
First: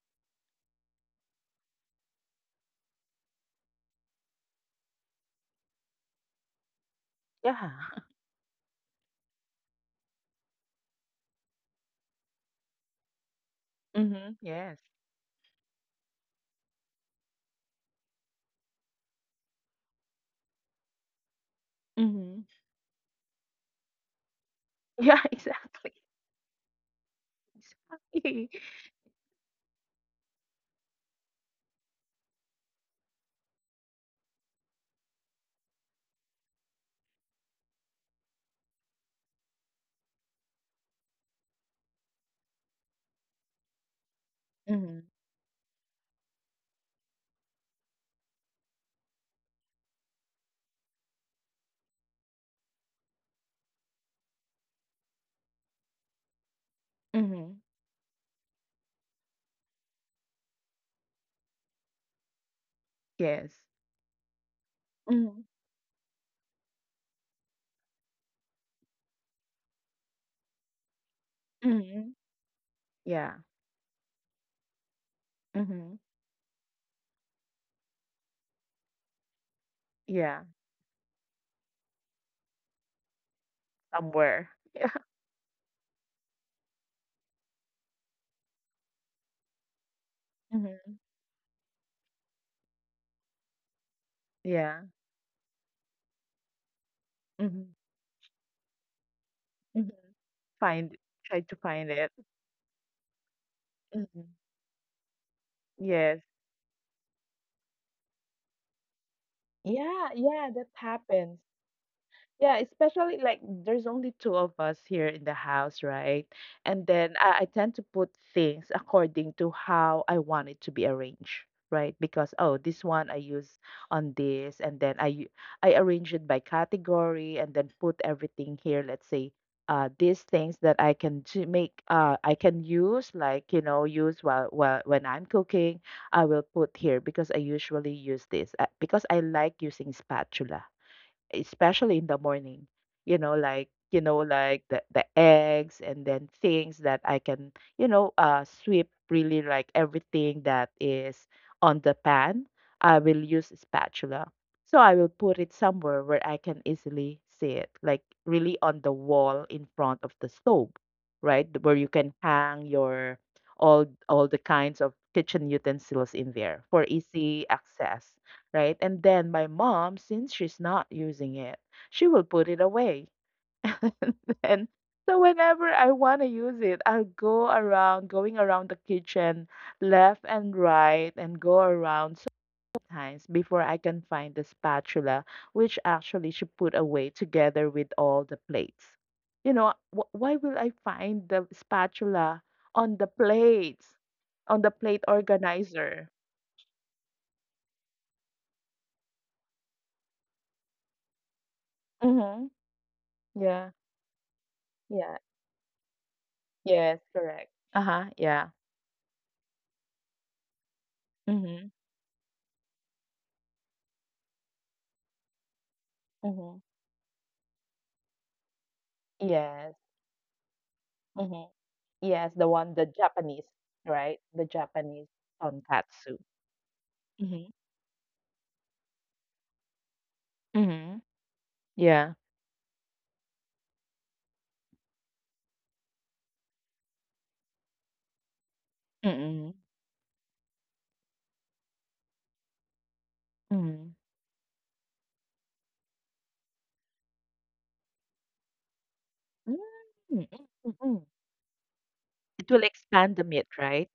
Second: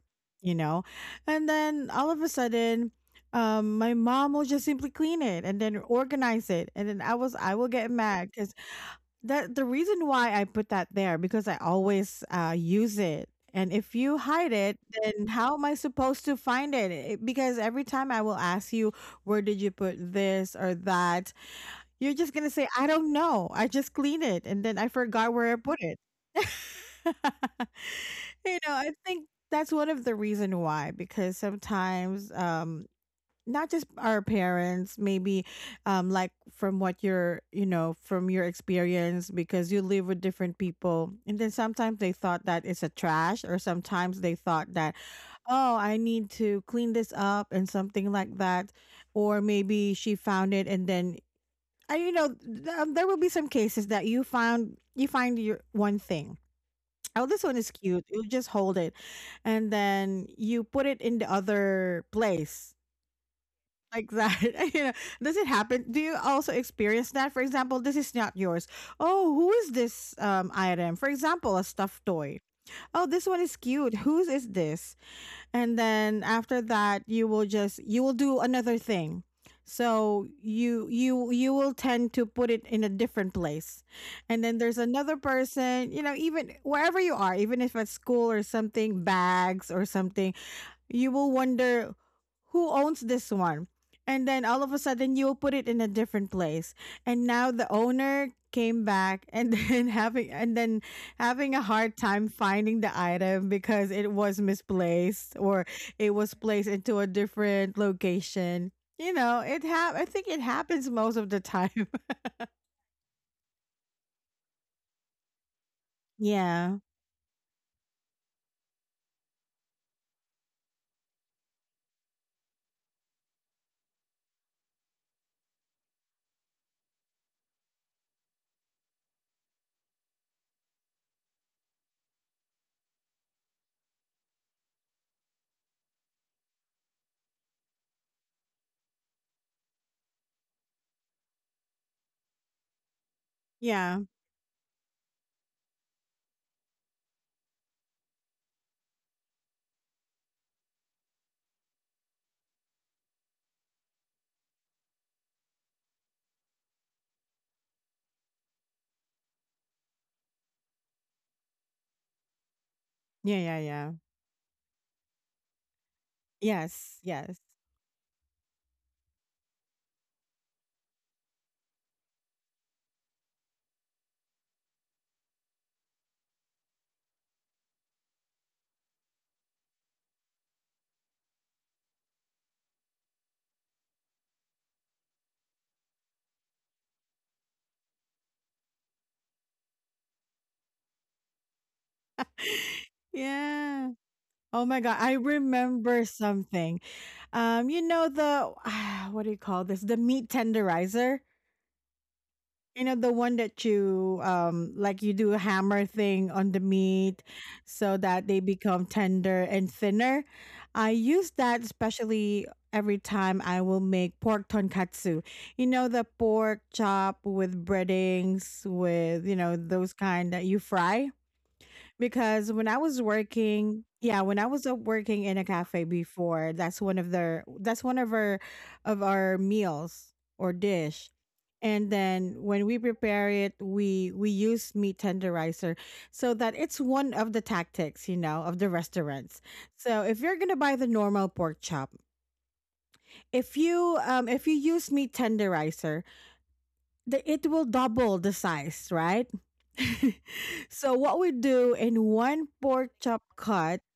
you know. And then all of a sudden, my mom will just simply clean it and then organize it, and then I
Yeah.
will get mad because that the reason why I put that there because I always use it. And
*laughs*
if you
Hmm.
hide
Yes.
it, then how am I supposed to find it? It- Because every time I will ask you, where did you put this or that? You're just
Hmm.
going to say, I don't know. I just cleaned it and then I
Yeah, *laughs*
forgot where I put
exactly.
it. *laughs* You
Exactly.
know, I think that's one of the reason why, because sometimes not just our parents maybe, like from what you're, you know, from your experience, because you live with different people and then sometimes they thought that it's a trash, or sometimes they thought that,
Mhm,
oh, I need to clean this up and something like that. Or maybe she found it and then you know, there will be some cases that you find your one thing, oh, this one
mhm.
is cute, you just hold it and then you put it in the other place,
Yes.
like that. *laughs* You know, does
Mhm,
it happen? Do you also experience that? For example, this is not yours. Oh, who is this item? For example, a stuffed
mhm.
toy. Oh, this
Yeah.
one is cute. Whose is this? And
Mhm.
then after that, you will do another thing. So
Yeah.
you will tend to put it in a different place. And
Somewhere.
then
*laughs*
there's
Yeah.
another person, you know, even wherever you are, even if at school or something, bags or something,
Mhm.
you will wonder who owns this one, and then all of a
Yeah.
sudden you'll put it in a different place, and now
Mhm,
the owner came back and *laughs* then
mhm.
having and then
Find try to
having a
find
hard
it.
time finding the item because it
Mhm.
was misplaced, or it
Yes.
was placed into a different location. You know, it hap- i
Yeah,
think it
yeah, that
happens most of
happens.
the time.
Yeah, especially like there's only two of us here in the house,
*laughs*
right?
Yeah,
And then I tend to put things according to how I want it to be arranged, right? Because oh, this one I use on this, and then I arrange it by category, and then put everything here. Let's say these things that I can use like you know use while when I'm cooking I will put here because I usually use this because I like using spatula especially in the morning you
yeah,
know like the eggs and then things that I can you know sweep really like everything that is on the pan I will use a spatula so I will put it somewhere where I can easily see it like really on the wall in front of the stove right where you can hang your
yeah. Yeah, yeah.
all the kinds of kitchen utensils in there for
Yes, yes.
easy access, right? And then my mom, since she's not using it, she will put it away. *laughs* And so whenever I want to use it, I'll go around, going around the kitchen, left and right, and go around so times before I can find the spatula, which actually she put away together with all the plates. You know, why will I find the spatula on the
Yeah.
plates, on
Oh
the
my god,
plate
I remember
organizer?
something. You know the *sighs* what do you call this? The meat tenderizer.
Mm-hmm.
You know the one that
Yeah,
you like you
yeah.
do a hammer thing on the
Yes,
meat
correct.
so
Uh-huh.
that they
Yeah.
become tender and thinner. I use that
Mm-hmm.
especially every time I will make pork tonkatsu. You know, the pork
Mhm.
chop with breadings, with, you know,
Yes.
those kind that you fry.
Mhm. Yes, the
Because when
one,
I
the
was
Japanese,
working,
right?
yeah, when
The
I was up
Japanese
working in a cafe
tonkatsu.
before, that's
Mm-hmm.
one of our meals or
Mm-hmm.
dish. And
Yeah.
then when we prepare it, we use meat tenderizer, so that it's one of the tactics, you know, of the restaurants.
Mm-mm.
So if you're gonna buy the normal pork chop,
Mm-hmm.
if you use meat tenderizer, it will double the size, right? *laughs*
Mm-mm.
So
Mm-mm.
what we do in one
It will
pork
expand
chop
the meat,
cut,
right?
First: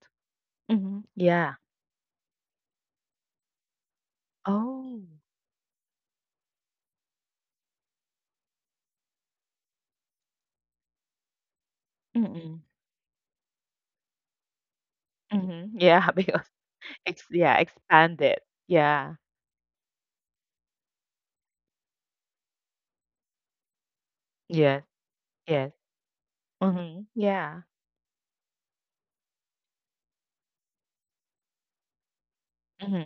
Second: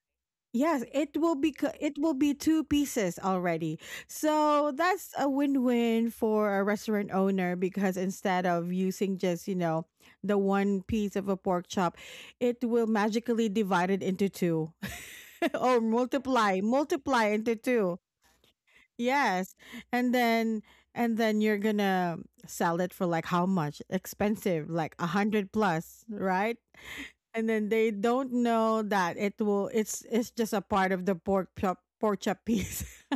yes,
Mm-hmm.
it will be
Yeah.
it will be two pieces already. So
Oh.
that's a win-win for a restaurant owner, because instead of using just, you know, the one piece of a pork chop, it
Mm-mm.
will magically divide it into two. *laughs*
Mm-hmm.
Or
Yeah, *laughs* because ex
multiply into
yeah,
two.
expand it. Yeah.
Yes. And then and then you're gonna sell it for like how much? Expensive,
Yes.
like a hundred
Yes.
plus, right?
Mm-hmm.
And
Yeah.
then they don't know that it's just a part of the pork chop piece.
Mm-hmm.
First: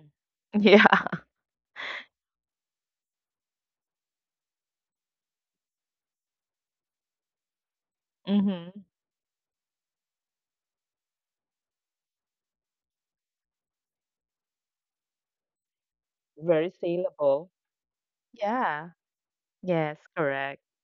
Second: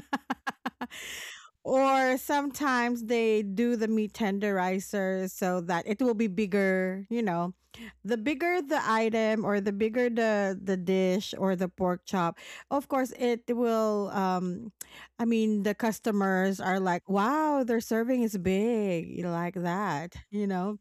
Yeah. *laughs*
Or sometimes they do the meat tenderizer so that it will be bigger, you know. The bigger
Mm-hmm.
the item, or the bigger the dish, or the pork chop, of course it will I mean, the customers
Very
are like,
saleable.
"Wow, their serving is
Yeah.
big." Like
Yes,
that, you
correct.
know.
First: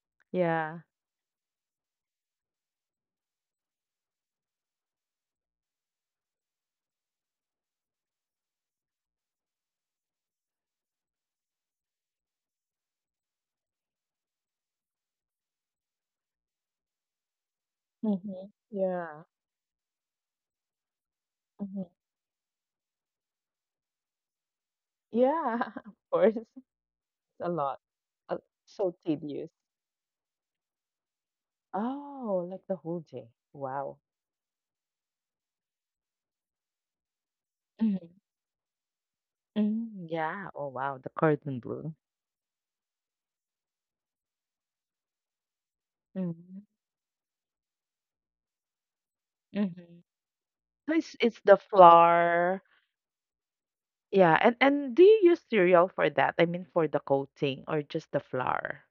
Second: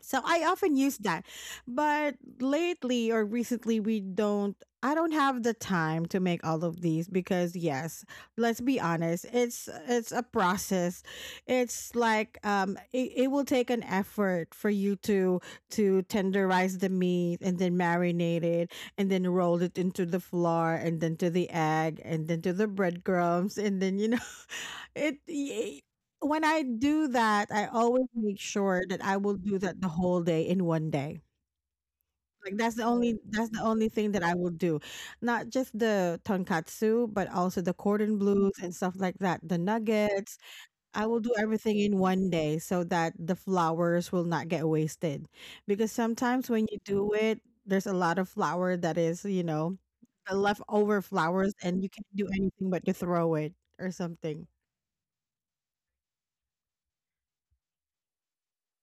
So I often
Yeah.
use that. But lately, or recently, we don't I don't have the time to make all of these, because yes, let's be honest, it's a process. It's like it will take an effort for you to tenderize the meat, and then marinate
Mhm.
it, and
Yeah.
then roll it into the flour, and then to the
Mhm.
egg, and then to the breadcrumbs, and then, you know, it
Yeah, *laughs*
y-
of course.
when I do
It's a
that, I
lot.
always
Uh,
make sure
so
that I will
tedious.
do that the whole day in one day.
Oh,
Like
like the
that's
whole day.
the only
Wow.
thing that I will do. Not just the tonkatsu, but also the
Mhm.
cordon blues and stuff like that, the
Mhm.
nuggets.
Yeah. Oh, wow. The
I will do
cordon
everything
bleu.
in one day so that the flowers will not get wasted. Because sometimes
Mhm.
when you do it, there's a lot of flour that is, you know,
Mhm.
the
So
leftover
it's the
flowers, and you can't do
flour.
anything but to throw it or
Yeah.
something.
And do you use cereal for that? I mean, for the coating or just the flour?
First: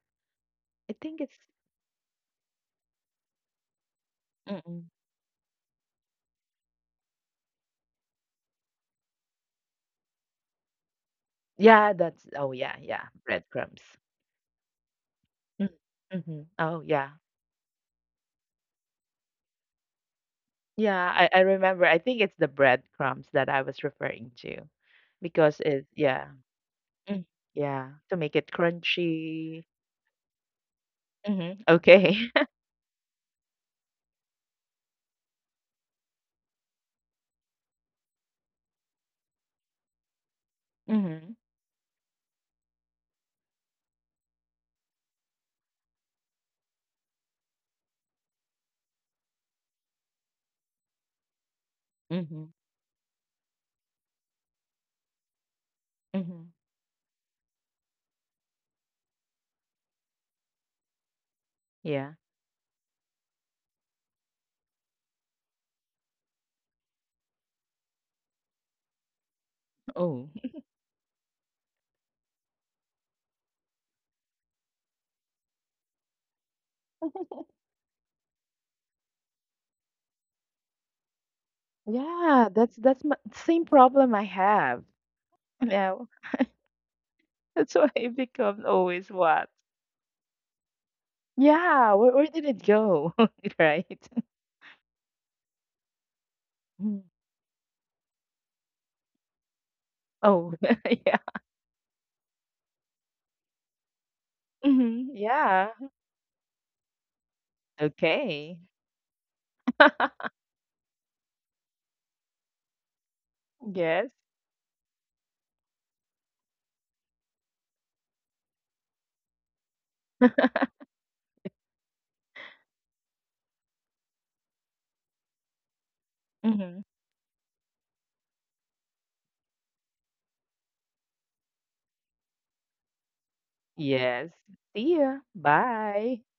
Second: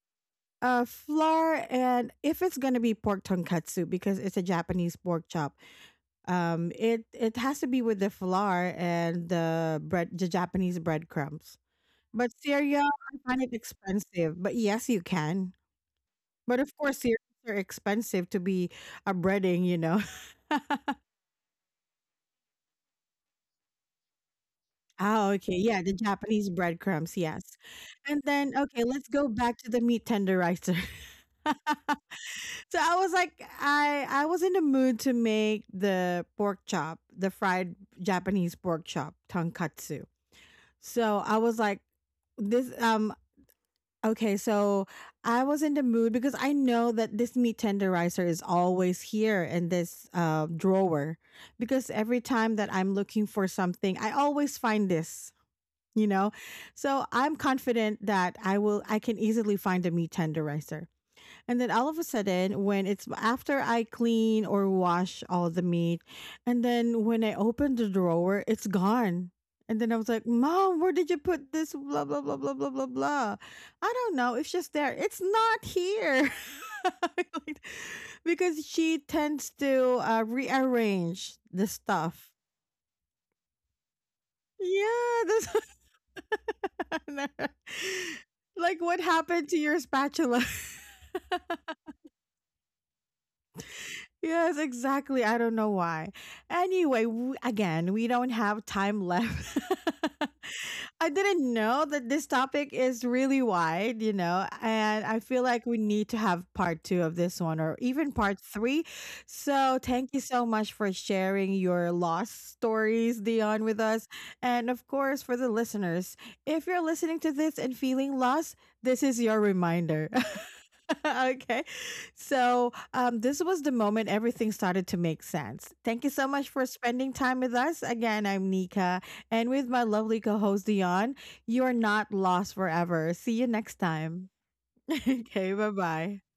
Uh,
I think it's.
flour, and if it's going to be pork tonkatsu, because it's a
Mm-mm.
Japanese pork chop, it it has to be with the flour and the bread the Japanese breadcrumbs.
Yeah. That's
But
oh yeah
cereal,
yeah
I find it
breadcrumbs.
expensive, but yes, you can.
Mm-hmm.
But of
Oh
course,
yeah.
cereals are expensive to be a breading, you know. *laughs*
Yeah, I remember. I think it's the breadcrumbs that I was referring to
Ah, okay,
because
yeah,
it,
the
yeah.
Japanese breadcrumbs,
Mm,
yes.
yeah, to
And
make it
then, okay, let's go back
crunchy.
to the meat tenderizer. *laughs*
Mm-hmm. Okay. *laughs*
So I was like, I was in the mood to make the pork chop, the fried Japanese pork chop, tonkatsu. So
Mm-hmm.
I was like, this okay, so I was in the mood, because I know that this meat tenderizer is always here in this drawer, because every
Mm-hmm.
time that I'm looking for something, I always find this. You know,
Mm-hmm.
so I'm confident that I will. I can easily find a meat tenderizer. And then all of a
Yeah.
sudden, when it's after I clean or wash all the meat, and then when I open the drawer, it's gone. And then I was like,
Oh.
Mom, where did you put this? Blah, blah, blah, blah, blah, blah, blah. I don't know. It's just there. It's not here.
*laughs*
*laughs* Because she tends to rearrange the stuff.
Yeah, that's my same problem I have.
Yeah.
Now,
That's
*laughs* that's why it
*laughs*
becomes
like, what
always
happened
what?
to your spatula? *laughs*
Yeah, where did it go? *laughs* Right?
Yes, exactly. I don't know why.
Mm.
Anyway, again, we don't have time left. *laughs*
Oh, *laughs*
I
yeah.
didn't know that this topic is really wide, you know, and
Hmm.
I feel like
Yeah.
we need to have part two of this one, or even part
Okay.
three. So, thank you
*laughs*
so much for sharing your lost stories, Dion, with us.
Yes.
And of course, for the listeners, if you're listening to this and feeling lost, this is your reminder. *laughs* *laughs* Okay. So, this was the moment everything started to make sense. Thank you so much for spending time with us. Again, I'm Nika, and with my lovely co host, Dion, you are not lost forever. See you next time.
Yes. See
*laughs*
ya.
Okay. Bye
Bye.
bye.